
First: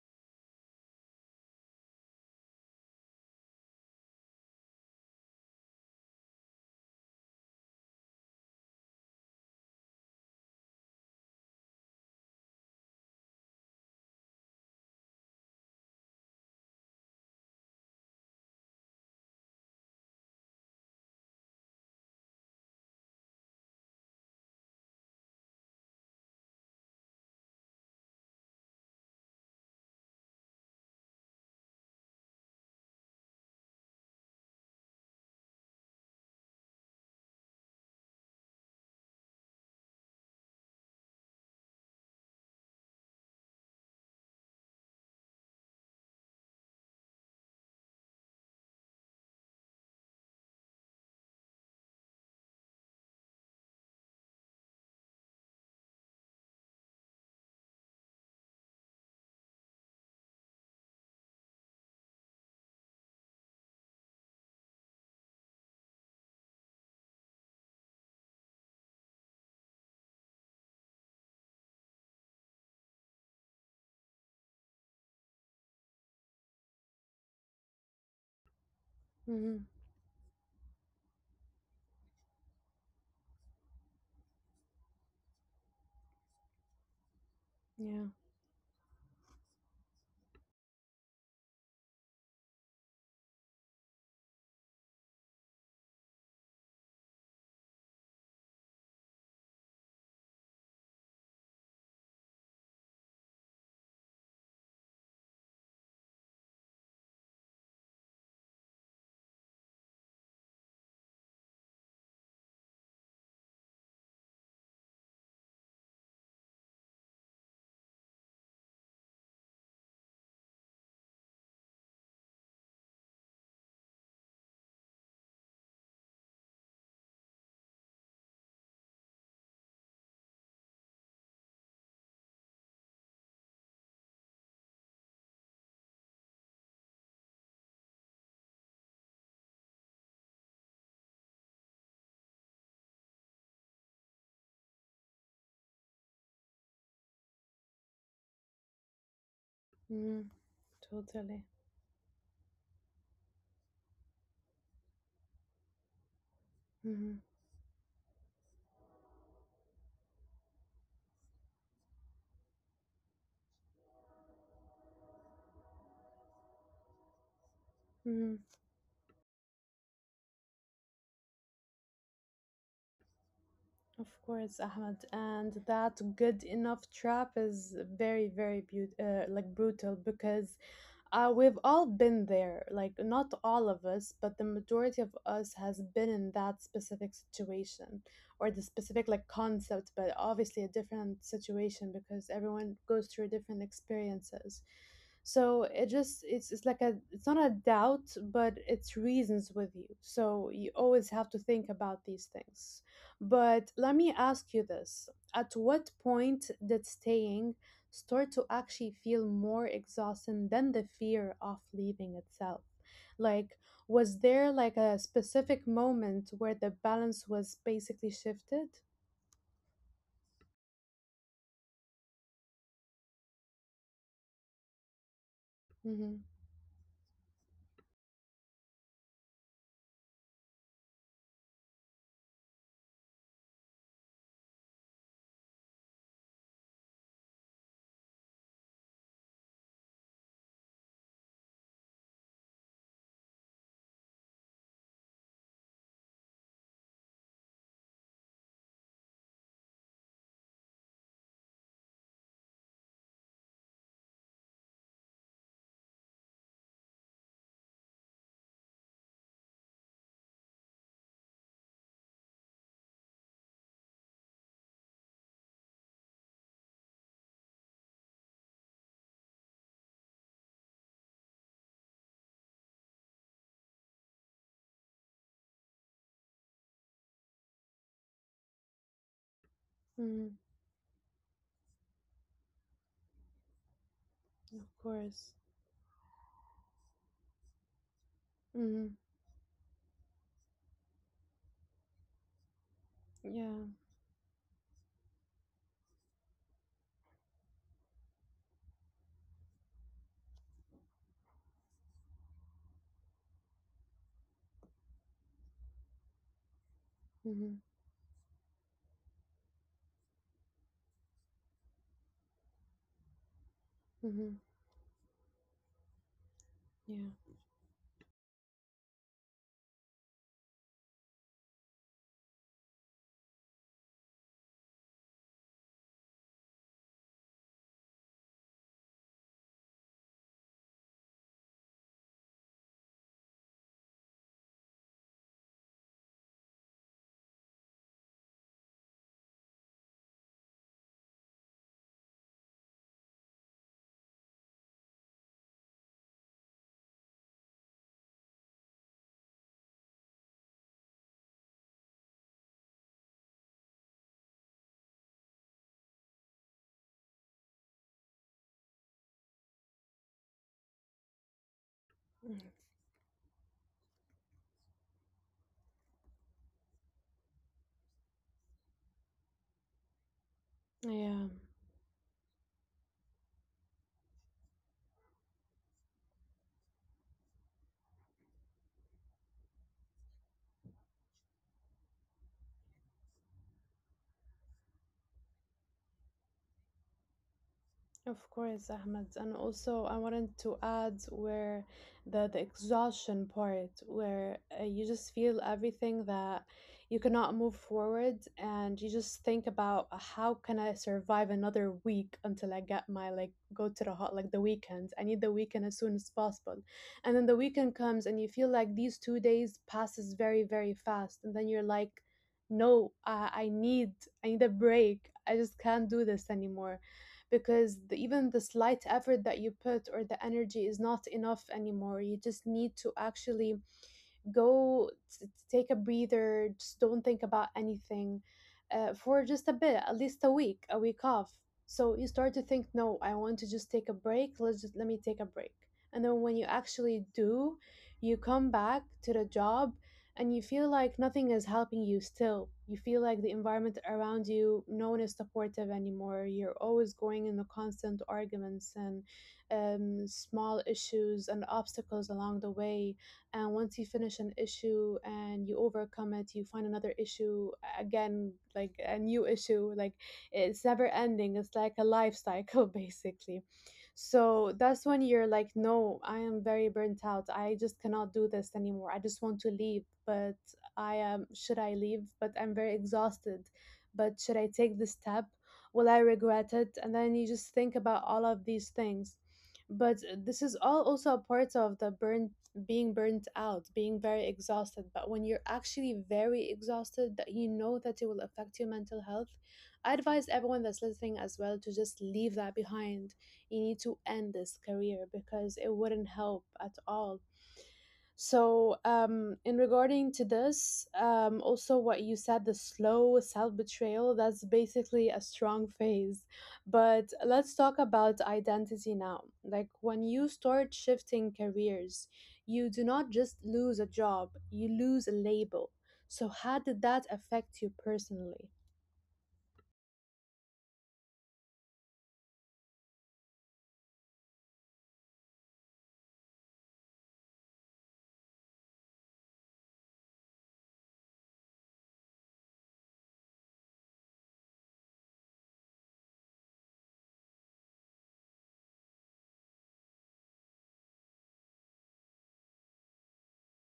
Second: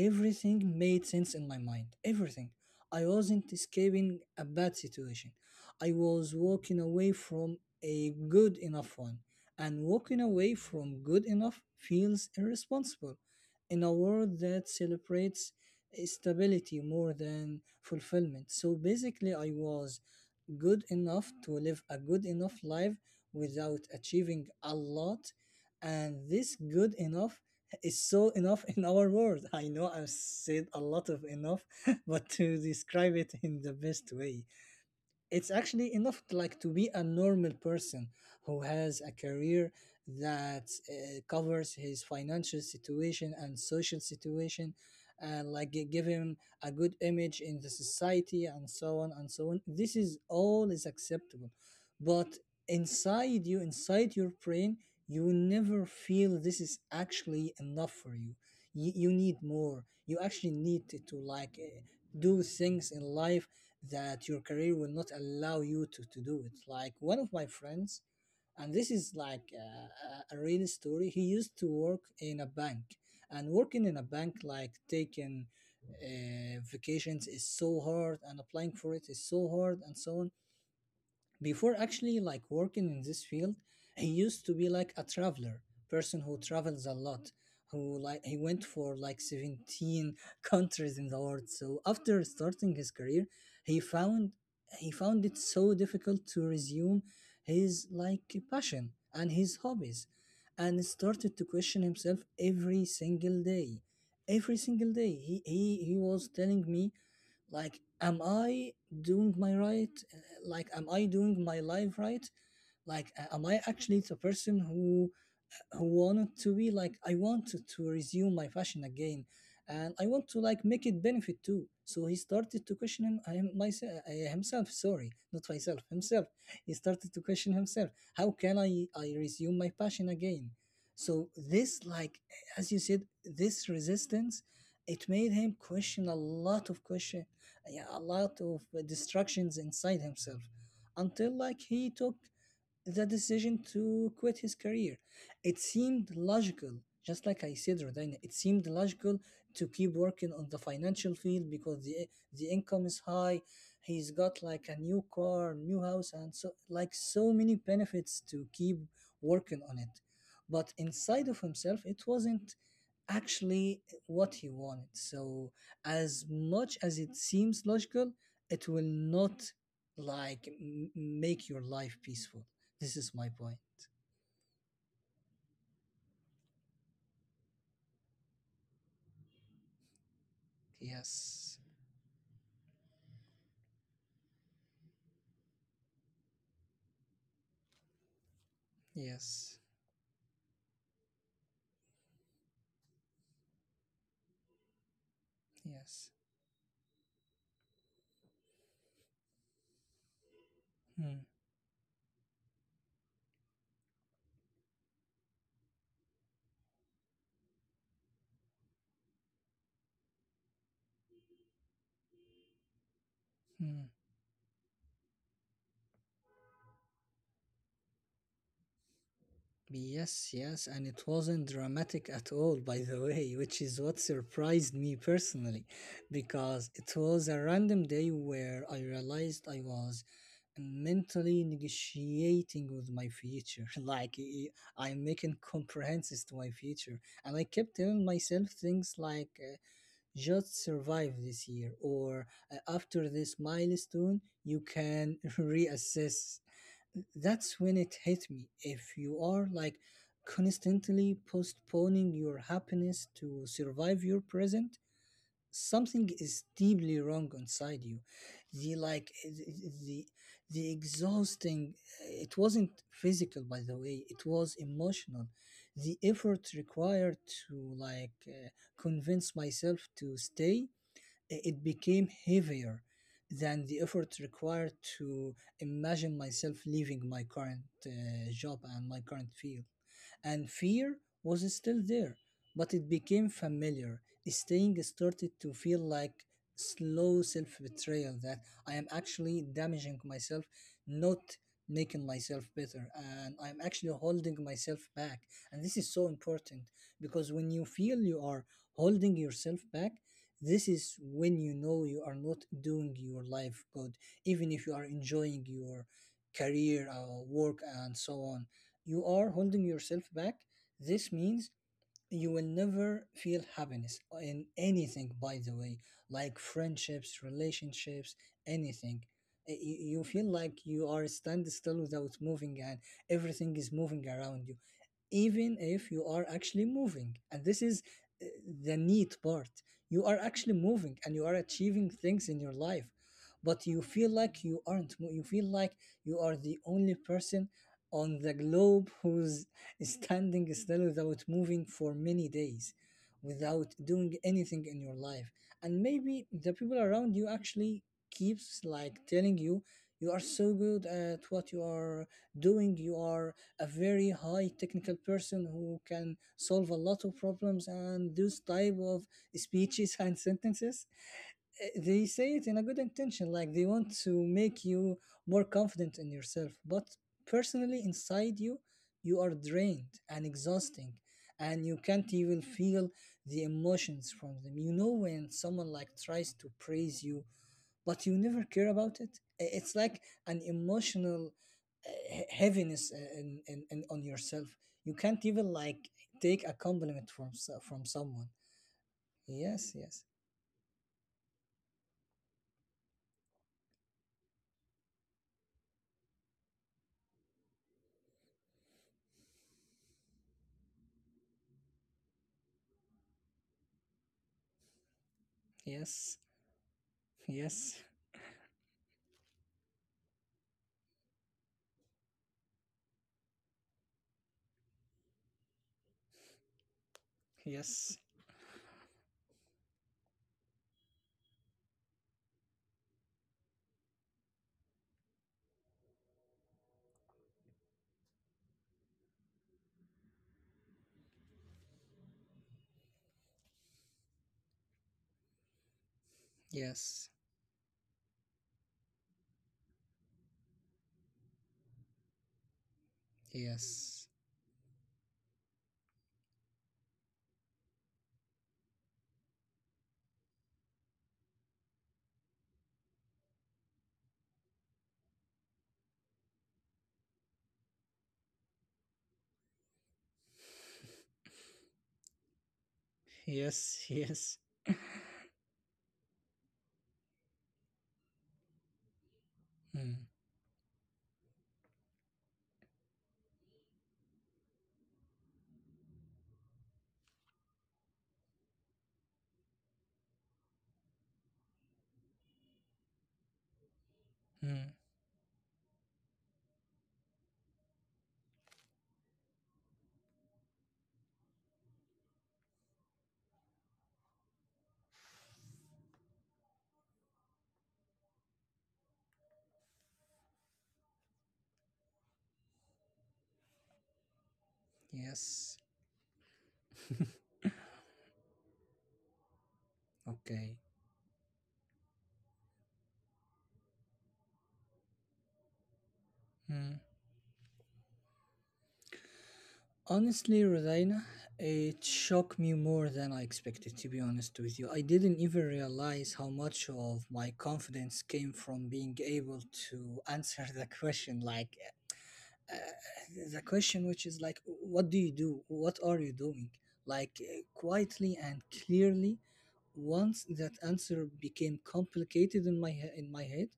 everything made sense in my mind. Everything. I wasn't escaping a bad situation. I was walking away from a good enough one. And walking away from good enough feels irresponsible in a world that celebrates stability more than fulfillment. So basically, I was good enough to live a good enough life without achieving a lot. And this good enough is so [LAUGHS] enough in our world. I know I've said a lot of enough, [LAUGHS] but to describe it in the best way, it's actually enough to, like to be a normal person who has a career that covers his financial situation and social situation, and like give him a good image in the society, and so on and so on. This is all is acceptable, but inside you, inside your brain, you will never feel this is actually enough for you. You need more. You actually need to like do things in life that your career will not allow you to do it. Like one of my friends, and this is like a real story, he used to work in a bank, and working in a bank, like taking vacations, is so hard, and applying for it is so Hmm. hard, and so on. Before actually like working in this field, he used to be like a traveler, person who travels a lot, who Yeah. like he went for like 17 [LAUGHS] countries in the world. So after starting his career, he found, he found it so difficult to resume his like passion and his hobbies, and started to question himself every single day. Every single day he was telling me, like, am I doing my right. Like, am I doing my life right? Like, am I actually the person who wanted to be? Like, I wanted to resume my fashion again, and I want to like make it benefit too. So he started to question himself. Sorry, not myself, himself. He started to question himself. How can I resume my passion again? So this, like, as you said, this resistance, it made him question a lot of question, yeah, a lot of distractions inside himself, until like he took the decision to quit his career. It seemed logical, just like I said, Rodina, it seemed logical to keep Hmm. working on the financial Totally. field because the income is high. He's got like a new car, new house, and so like Hmm. so many benefits to keep working on it. But inside of himself, it wasn't actually what he wanted. So as much as it seems logical, Hmm. it will not like make your life peaceful. This is my point. Of course, Ahmed. And that good enough trap is very, very beautiful, like brutal, because Yes, we've all been there. Like, not all of us, but the majority of us has been in that specific situation or the specific like yes, concept, but obviously a different situation because everyone goes through different experiences. So it yes. just it's like a it's not a doubt, but it's reasons with you. So you always Hmm, have to think about these things. But let me ask you this: at what point did staying start to actually feel more exhausted than the fear of leaving itself, like, hmm. was there like a specific moment where the balance was basically shifted? Yes, yes, and it wasn't dramatic at all, by the way, which is what surprised me personally, Mm-hmm. because it was a random day where I realized I was mentally negotiating with my future. [LAUGHS] Like, I'm making compromises to my future. And I kept telling myself things like, just survive this year, or after this milestone you can [LAUGHS] reassess. That's when it hit me: if you are like constantly postponing your happiness to survive your present, something is deeply wrong inside you. The like the the exhausting, it wasn't physical, by the way, it was emotional. The effort required to like convince myself to stay, it became heavier than the effort required to imagine myself leaving my current job and my current field. Mm-hmm. And fear was still there, but it became familiar. Of Staying started course. to feel like slow self betrayal, that I am Mm-hmm. actually damaging myself, not making myself better, and I'm Yeah. actually holding myself back. And this is so important, because when you feel you are holding yourself back, this is when you know you are not doing your life good, even if you are enjoying your career, work, Mm-hmm. and so on. You are holding yourself back. This means you will never feel happiness Mm-hmm. in anything, by the way, like friendships, Yeah. relationships, anything. You feel like you are stand still without moving, and everything is moving around you, even if you are actually moving. And this is uh, the neat part. You are actually moving and you are achieving things in your life, but you feel like you aren't. You feel like you are the only person on the globe who's [LAUGHS] standing still without moving for many days, without doing anything in your life. And maybe the people around you actually keeps like telling you, you are so good at what you are doing. You are a very high technical person who can solve a lot of problems, and those type of speeches [LAUGHS] and sentences, they say it in a good intention, like they want to make you more confident in yourself. But personally inside you, you are drained and exhausting, Yeah. and you can't even feel the emotions from them, you know, when someone like tries to praise you but you never care about it. It's like an emotional heaviness on yourself. You can't even like take a compliment from from Of someone. course, Ahmed. And Yes, also, I yes, wanted to add, where the exhaustion part, where you just feel everything, that you cannot move forward, and you just think about, how can I survive another week until I get my, like, go to the hot, like, the weekend? I need the weekend as soon as yes, possible, and then the weekend yes, comes, and you feel like these 2 days passes very very fast, and then you're like, no, I need a break. I just can't do this anymore because yes, even the slight effort that you put, or the energy is not enough anymore. You just need to actually go take a breather, just don't think about anything, for just a bit, at least a week off. So you start to think, no, I want to just take a break, let me take a break, and then when you actually yes, do, you come back to the job, and you feel like nothing is helping you still. You feel like the environment yes, around you, no one is supportive anymore, you're always going in the constant arguments, and small issues and obstacles along the way. And once you finish an issue and you overcome it, you find another issue, again, like a new issue, like, it's never ending, it's like a life cycle [LAUGHS] basically. yes, yes. So that's when you're like, no, I am very burnt out, I just cannot do this anymore, I just want to leave, Mm, but I am should I leave, but I'm very exhausted, but should I take this step, will I regret it? And then you just think about all of these things. But this is all also a part of the burnt being burnt out, being very mm, exhausted. But when you're actually very exhausted, that you know that it will affect your mental health, I advise everyone that's listening as well to just leave that behind. You need to end this career because it wouldn't help at all. So, in regarding to this, also what you said, the slow self betrayal, that's basically a yes. strong phase. But let's talk about identity now. Like when you Okay. start shifting careers, you do not just lose a job, you lose a label. So, how Mm. did that affect you personally? Honestly, Rosaina, it shocked me more than I expected, to be honest with you. I didn't even realize how much of my confidence came from being able to answer the question, like, uh, the question, which is like, what do you do? What are you doing? Like, quietly and clearly, once that answer became complicated in my in my head,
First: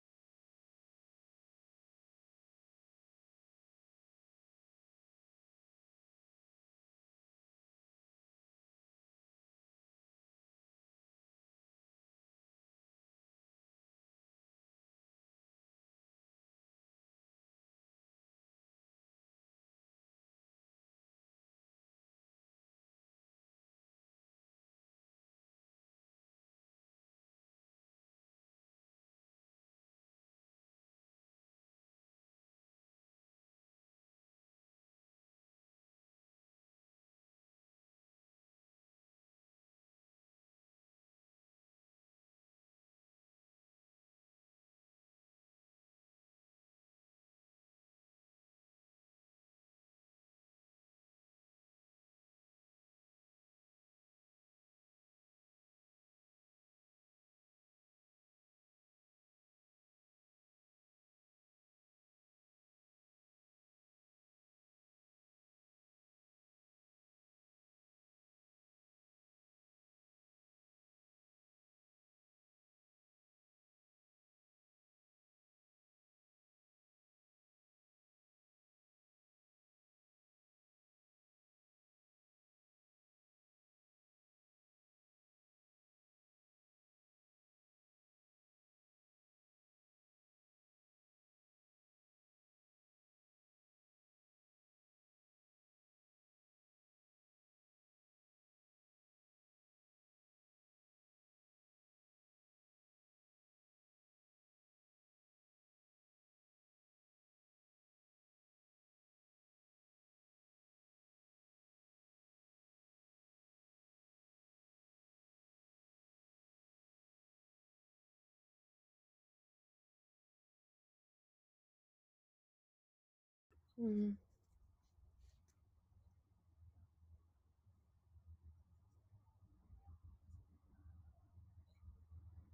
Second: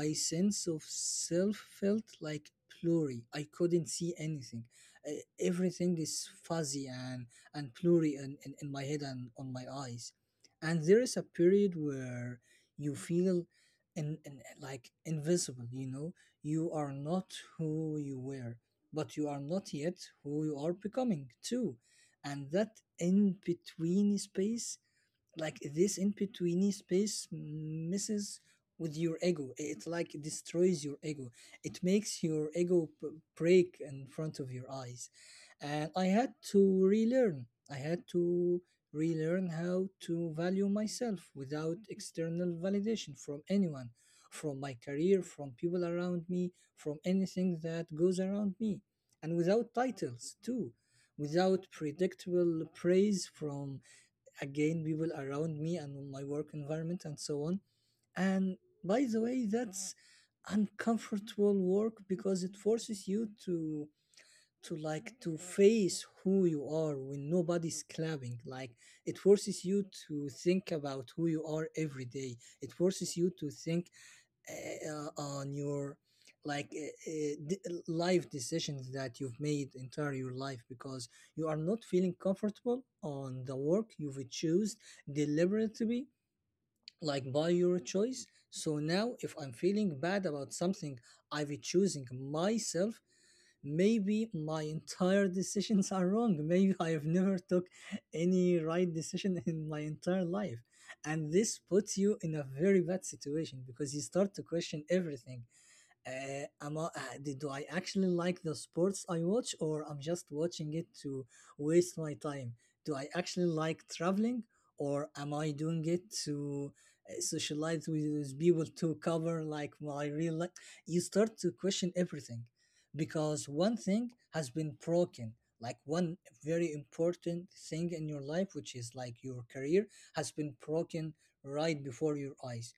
my sense of self felt like blurry. I couldn't see anything. Uh, Everything is fuzzy and blurry in my head and on my eyes. And there is a period where you feel like invisible. You know, you are not who you were, but you are not yet who you are becoming too. And that in between space, like this in betweeny space, messes with your ego. It like destroys your ego, it makes your ego break in front of your eyes. And I had to relearn how to value myself without external validation from anyone, from my career, from people around me, from anything that goes around me, and without titles too, without predictable praise from, again, people around me and on my work environment and so on. And by the way, that's uncomfortable work, because it forces you to like to face who you are when nobody's clapping. Like, it forces you to think about who you are every day. It forces you to think, on your like life decisions that you've made entire your life, because you are not feeling comfortable on the work you've chosen deliberately, like by your choice. So now, if I'm feeling bad about something, I've choosing myself. Maybe my entire [LAUGHS] decisions are wrong. Maybe I have never took any right decision in my entire life, and this puts you in a very bad situation, because you start to question everything. Am I, do I actually like the sports I watch, or I'm just watching it to waste my time? Do I actually like traveling, or am I doing it to socialize with people to cover like my real life? You start to question everything, because one thing Hmm. has been broken, like one very important thing in your life, which is like your career, has been broken right before your eyes.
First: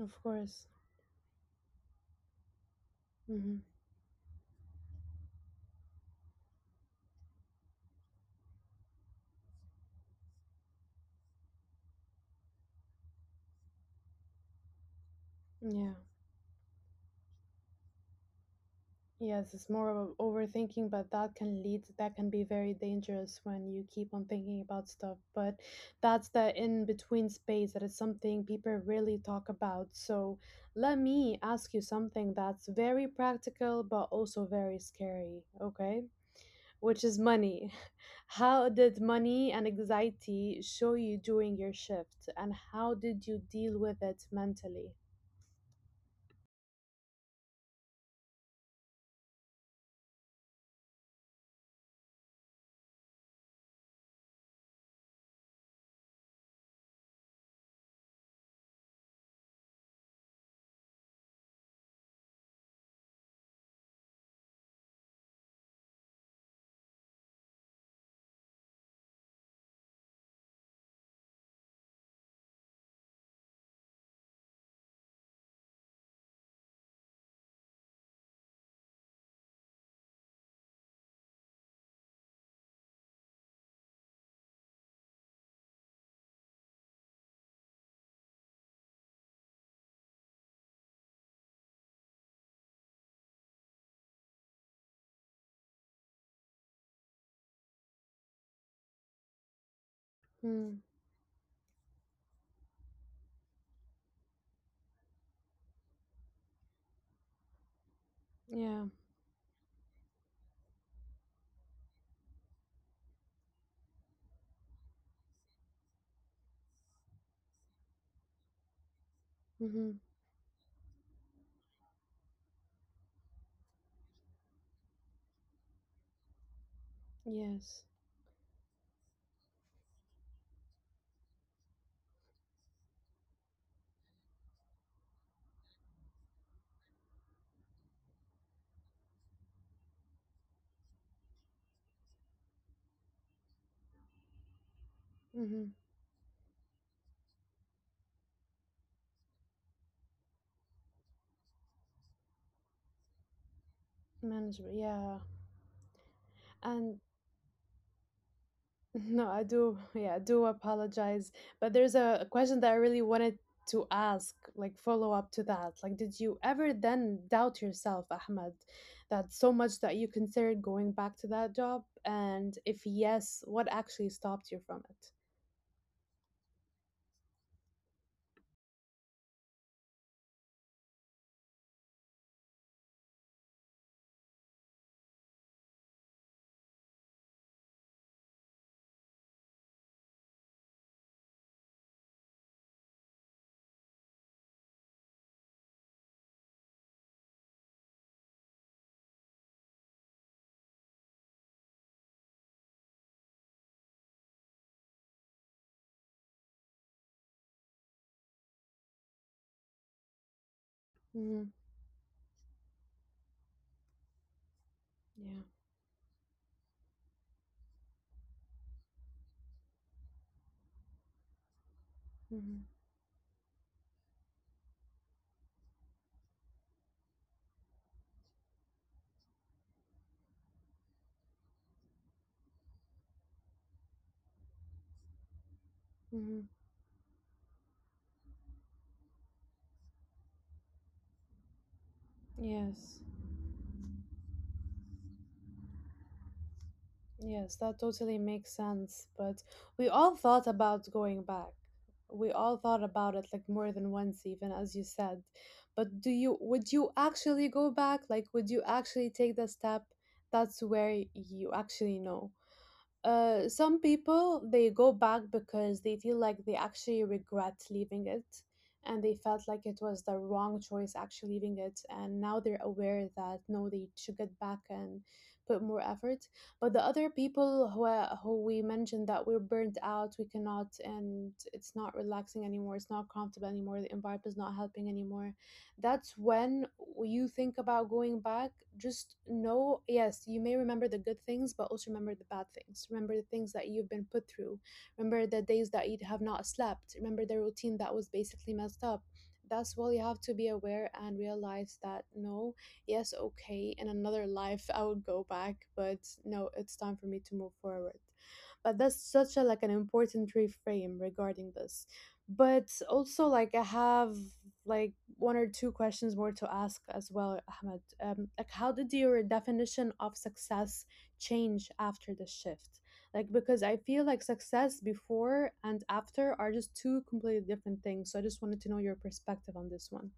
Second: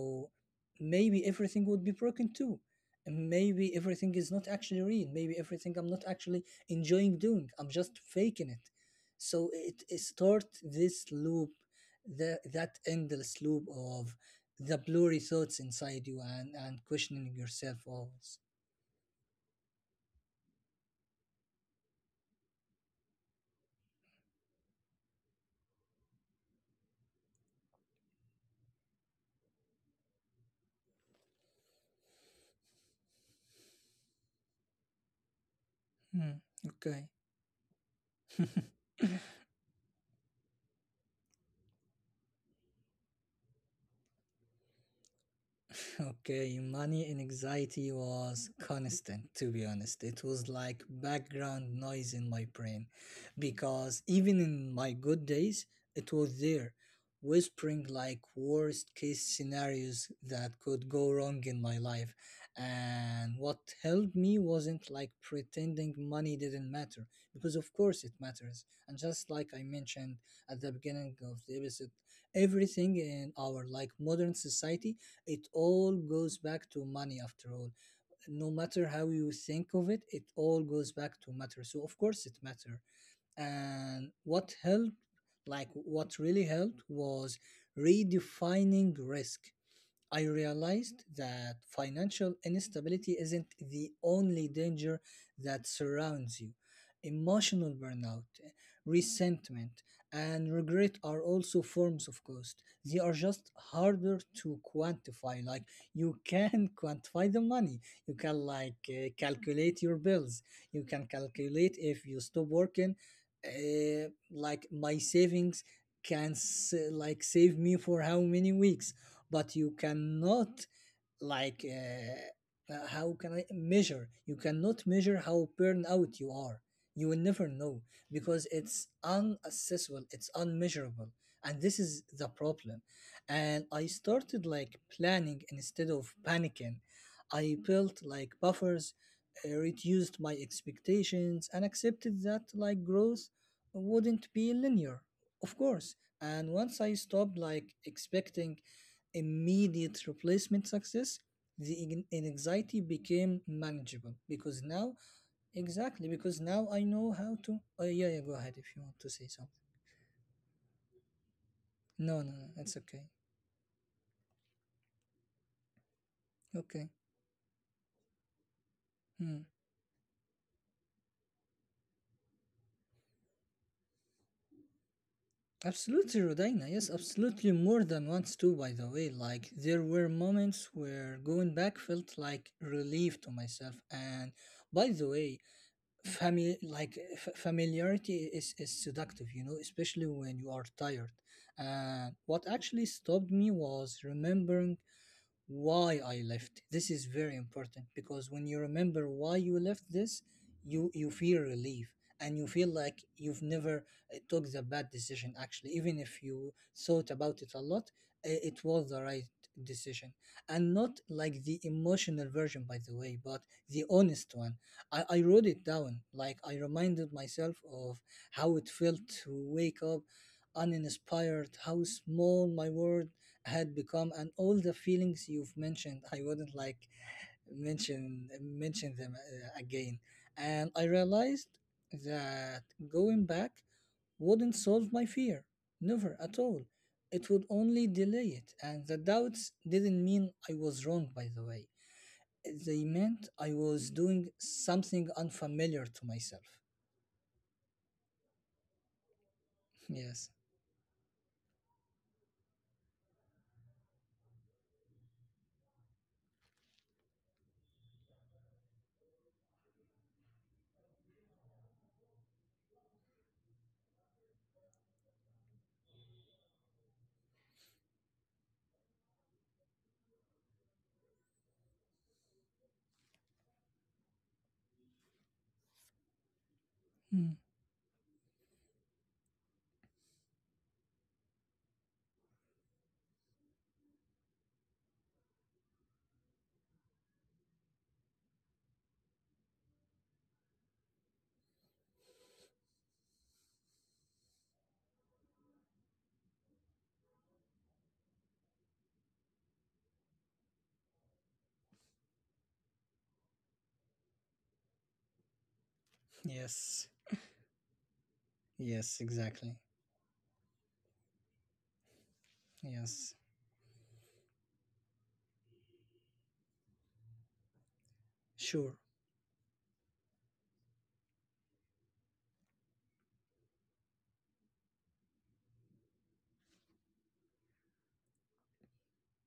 Of course. maybe everything would be broken too. And Hmm. maybe everything is not actually real. Maybe everything I'm not actually enjoying doing. I'm just faking it. So it start this loop, that endless loop of the blurry thoughts Yeah. inside you, and questioning yourself always. Yes, it's more of overthinking, but that can be very dangerous when you keep on thinking about stuff. But that's the in between space, that is something people really talk about. So let me ask you something that's very practical but also very scary. Okay, Hmm, which okay. is money. [LAUGHS] How did money and anxiety show you during your shift, and how did you deal with it mentally? Okay, money and anxiety was constant, to be honest. It was like background noise in my brain, because even in my good days, it was there, whispering like worst case scenarios that could go wrong in my life. And what helped me wasn't like pretending money didn't matter, because of course it matters. And just like I mentioned at the beginning of the episode, everything in our like modern society, it all goes back to money after all. No matter how you think of it, it all goes back to matter. So of course it matter. And what helped, like what really helped, was redefining risk. I realized that financial instability isn't the only danger that surrounds you. Emotional burnout, resentment, and Mm, regret are also forms of cost. They are just harder to quantify. Like you can [LAUGHS] quantify the money, you can yeah. Calculate your bills, you can calculate if you stop working. Like my savings can like save me for how many weeks, but you Mm-hmm. cannot how can I measure? You cannot measure how burnout you are. You will never Yes. know because it's unaccessible, it's unmeasurable, and this is the problem. And I started like planning instead of panicking. I built like buffers, reduced my expectations and accepted that like growth wouldn't be linear, Mm-hmm. of course. And once I stopped like expecting immediate replacement success, the anxiety became manageable because Management. now, Yeah. exactly, because now I And know how to. Oh, yeah, yeah, go ahead if you want to no, say I something. do. Yeah, I do apologize. But there's a No, no, question no, that I it's really okay. wanted to ask, like follow up to that. Like, did you ever Okay. then doubt yourself, Ahmed, that so Hmm. much that you considered going back to that job? And if yes, what actually stopped you from it? Absolutely, Rodina. Yes, absolutely. More than once, too, by the way. Like, there were moments where going back felt like relief to myself. And by the way, family, like familiarity is seductive, you know, especially when you are tired. And what actually stopped me was remembering why I left. This is very important, because when you remember why you left this, you feel relief, and you feel like you've never took the bad decision, actually. Even if you thought about it a lot, it was the right decision, and not Mm-hmm. like the emotional version, by the way, but the honest one. I Yeah. wrote it down. Like, I reminded myself of how it felt to wake up uninspired, how Mm-hmm. small my world had become, and all the feelings you've mentioned. I wouldn't like mention them again. And I realized that going back wouldn't solve my fear, never Mm-hmm. at all. It would only delay it. And the doubts didn't mean I was wrong, by the way. They Yes, meant I was doing something unfamiliar to myself. yes, that totally makes sense. But we all Yes. thought about going back. We all thought about it like more than once, even as you said. But would you actually go back? Like, would you actually take the step? That's where you actually know. Some people they go back because they feel like they actually regret leaving it and they felt like it was the wrong choice actually leaving it, and now they're aware that no, they should get back and put more effort. But the other people Hmm. Who we mentioned that we're burnt out, we cannot, and it's not relaxing anymore, it's not comfortable anymore, the environment is not helping anymore, that's when you think about going back. Just know yes, you may remember the good things, but also remember the bad things. Remember the things that you've been put through, remember the days that you have not slept, remember the routine that was basically messed up. That's why you have to be aware and realize that no, yes okay, in another life I would go back, but no, it's time for me to move Yes. forward. But that's such a like an Yes, exactly. important reframe regarding this. But also like I Yes. have like one or two questions more to ask as well, Ahmed. Like, how did your Sure. definition of success change after the shift? Like, because I feel like success before and after are just two completely different things. So I just wanted to know your perspective on this one.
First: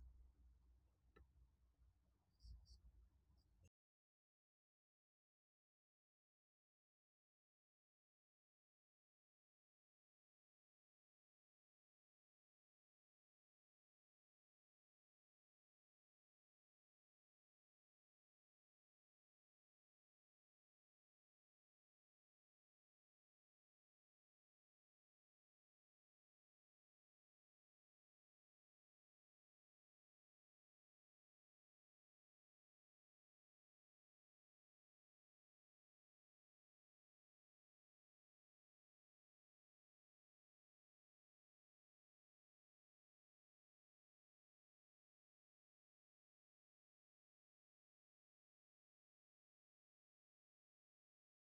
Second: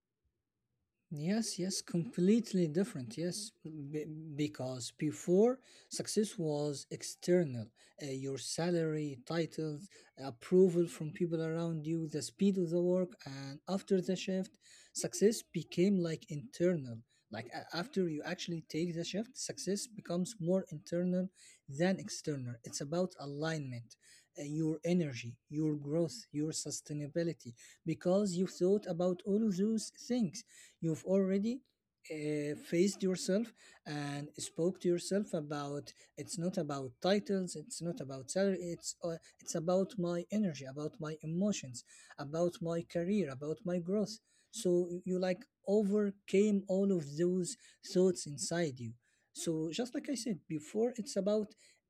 Yes, yes, completely different. Yes, because before, success was external. Your salary, titles, approval from people around you, the speed of the work. And after the shift, success became like internal. Like, after you actually take the shift, success becomes more internal than external. It's about alignment, your energy, your growth, your sustainability, because you thought about all of those things. You've already faced yourself and spoke to yourself about: it's not about titles, it's not about salary, it's about my energy, about my emotions, about my career, about my growth. So like, overcame all of those thoughts inside you. So just like I said before, it's about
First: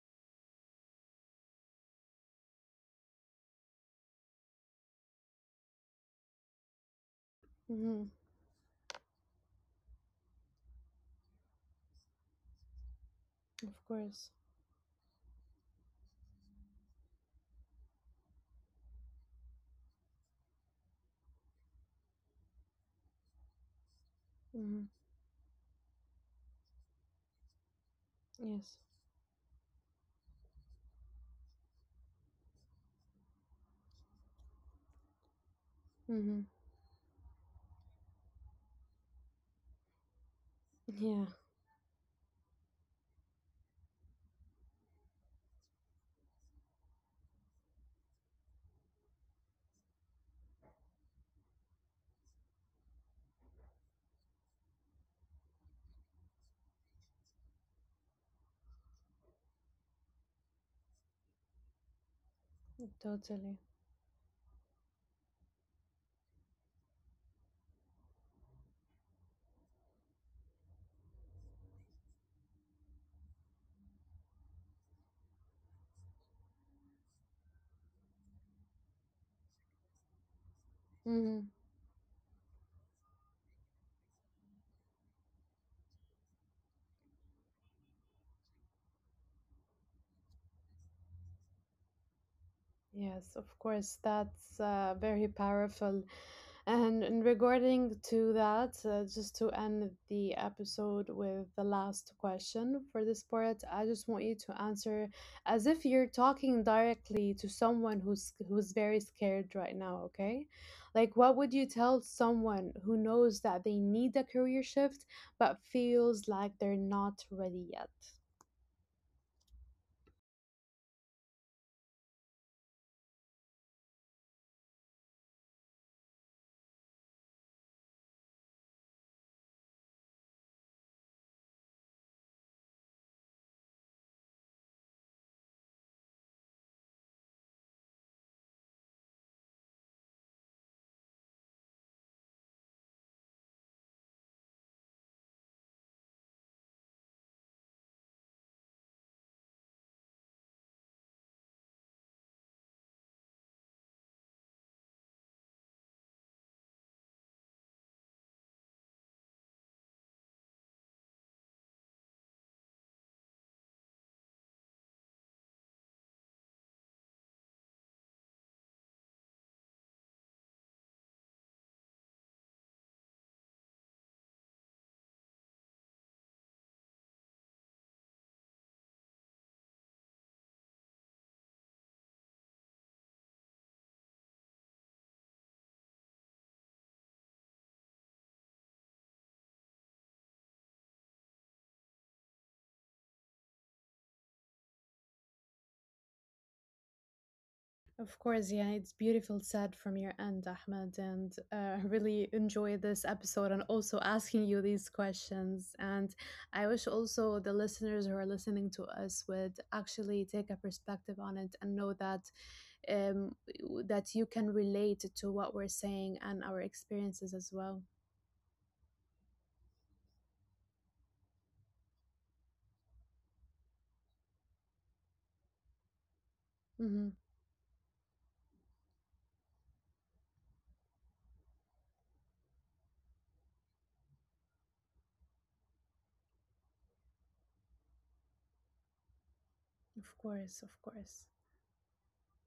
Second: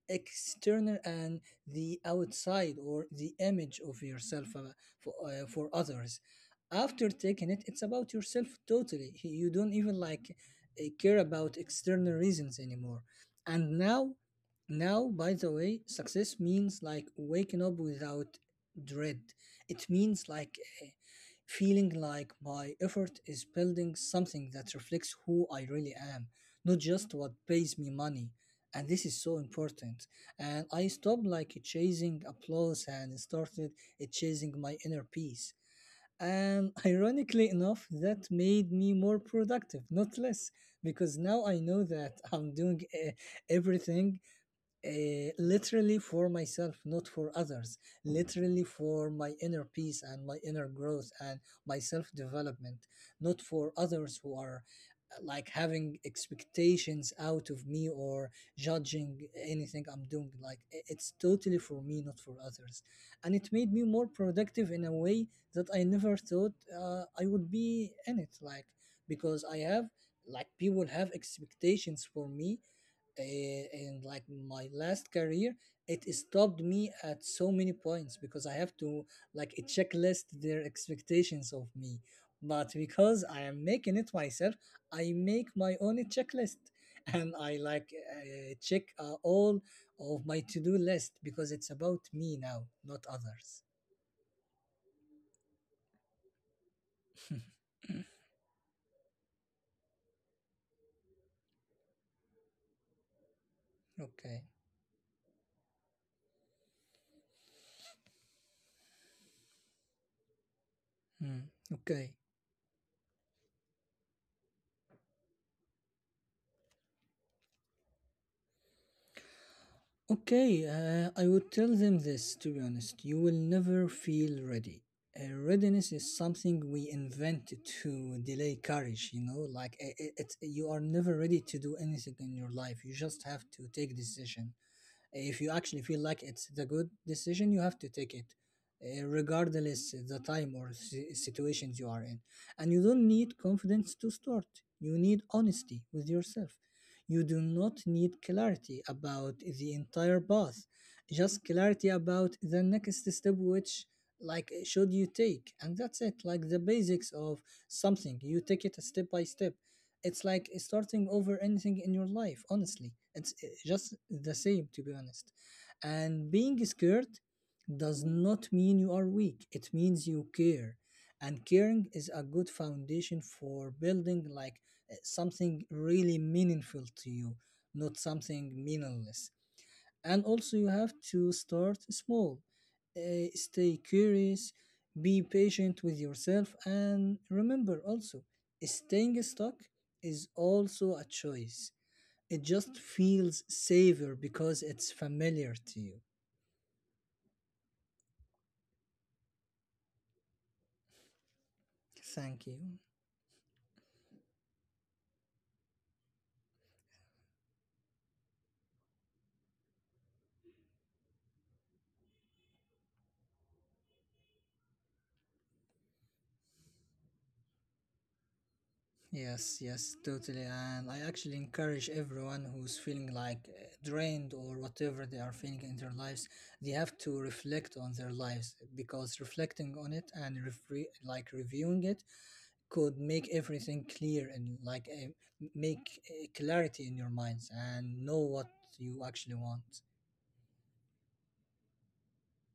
external and the outside, or the image of yourself for others. After taking it, it's Mm-hmm. about yourself totally. You don't even like care about external reasons anymore. And Of now, course. now, by the way, success means like waking up without dread. It means like, uh, feeling like my effort is building something that reflects Mm-hmm. who I really am, not just what pays me money. And this is Yes. so important. And I stopped like chasing applause and started, chasing my inner peace. Mm-hmm. And ironically enough, that made me more productive, not less, [LAUGHS] because Yeah, now I know that I'm doing everything literally for myself, not for others, literally for my inner peace and my inner growth and my self development, not for others who are like having expectations out of me or judging anything I'm doing. Like, it's totally for me, not for others. And it made me totally. more productive in a way that I never thought I would be in it. Like, because I have, like, people have expectations for me, in like my last career. It stopped me at so many points, because I have to like a checklist their expectations of Mm-hmm. me. But because I am making it myself, I make my own checklist. [LAUGHS] And I like check all of my to-do list, because it's about me now, not others. Yes, of course. That's very powerful. And in regarding to that, just to end the episode with the last question for this part, I Okay. just want you to answer as if you're talking directly to someone who's very scared right now, okay? Hmm. Like what would Okay. you tell someone who knows that they need a career shift but feels like they're not ready yet? Okay, I would tell them this, to be honest. You will never feel ready. Readiness is something we invented to delay courage, you know. Like, you are never ready to do anything in your life. You just have to take decision. If you actually feel like it's the good decision, you have to take it, regardless the time or situations you are in. And you don't need confidence to start. You need honesty with yourself. You do not need clarity about the entire path, just clarity about the next step, which like should you take. And that's it. Like the basics of something: you take it step by step. It's like starting over anything in your life, honestly. It's just the same, to be honest. And being scared does not mean you are weak, it means you care. And caring is a good foundation for building like something really meaningful to you, not something meaningless. And also, you have to start small. Stay curious, be patient with yourself, and remember also staying stuck is also a choice. It just feels safer because it's familiar to you. Of course, yeah, it's beautiful said from your end, Ahmed, and really Thank enjoy you. this episode and also asking you these questions. And I wish also the listeners who are listening to us would actually take a perspective on it and know that, um, that you can relate to what we're saying and our experiences as well. Yes, yes, totally. And I actually encourage everyone who's feeling like drained or whatever they are feeling in their lives, they have to Hmm. reflect on their lives, because reflecting on it and refre like reviewing it could make everything clear and like make clarity in your minds and know what you actually want. Of course, of course.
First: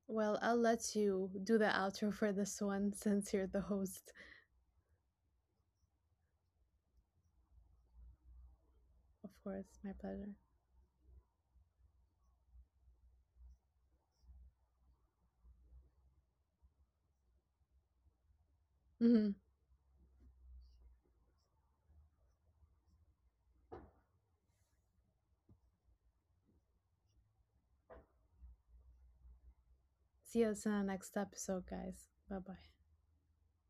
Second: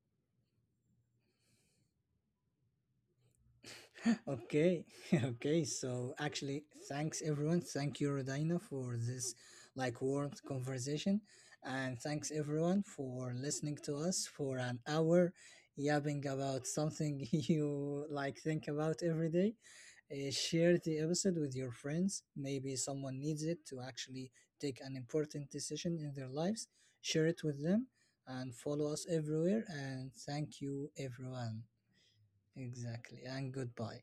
Well, I'll let you do the outro for this one [LAUGHS] since you're the host. Okay, [LAUGHS] okay. So actually, thanks everyone. Thank you, Rodina, for this Of like course, my warm pleasure. conversation, and thanks everyone for listening to us for an hour, yapping about something [LAUGHS] you like think about every day. Hmm. Share the episode with your friends. Maybe someone needs it to actually take an important decision in their lives. Share it with them, and follow us everywhere. And thank See you in you, the next everyone. episode, guys. Bye bye. Exactly, and goodbye.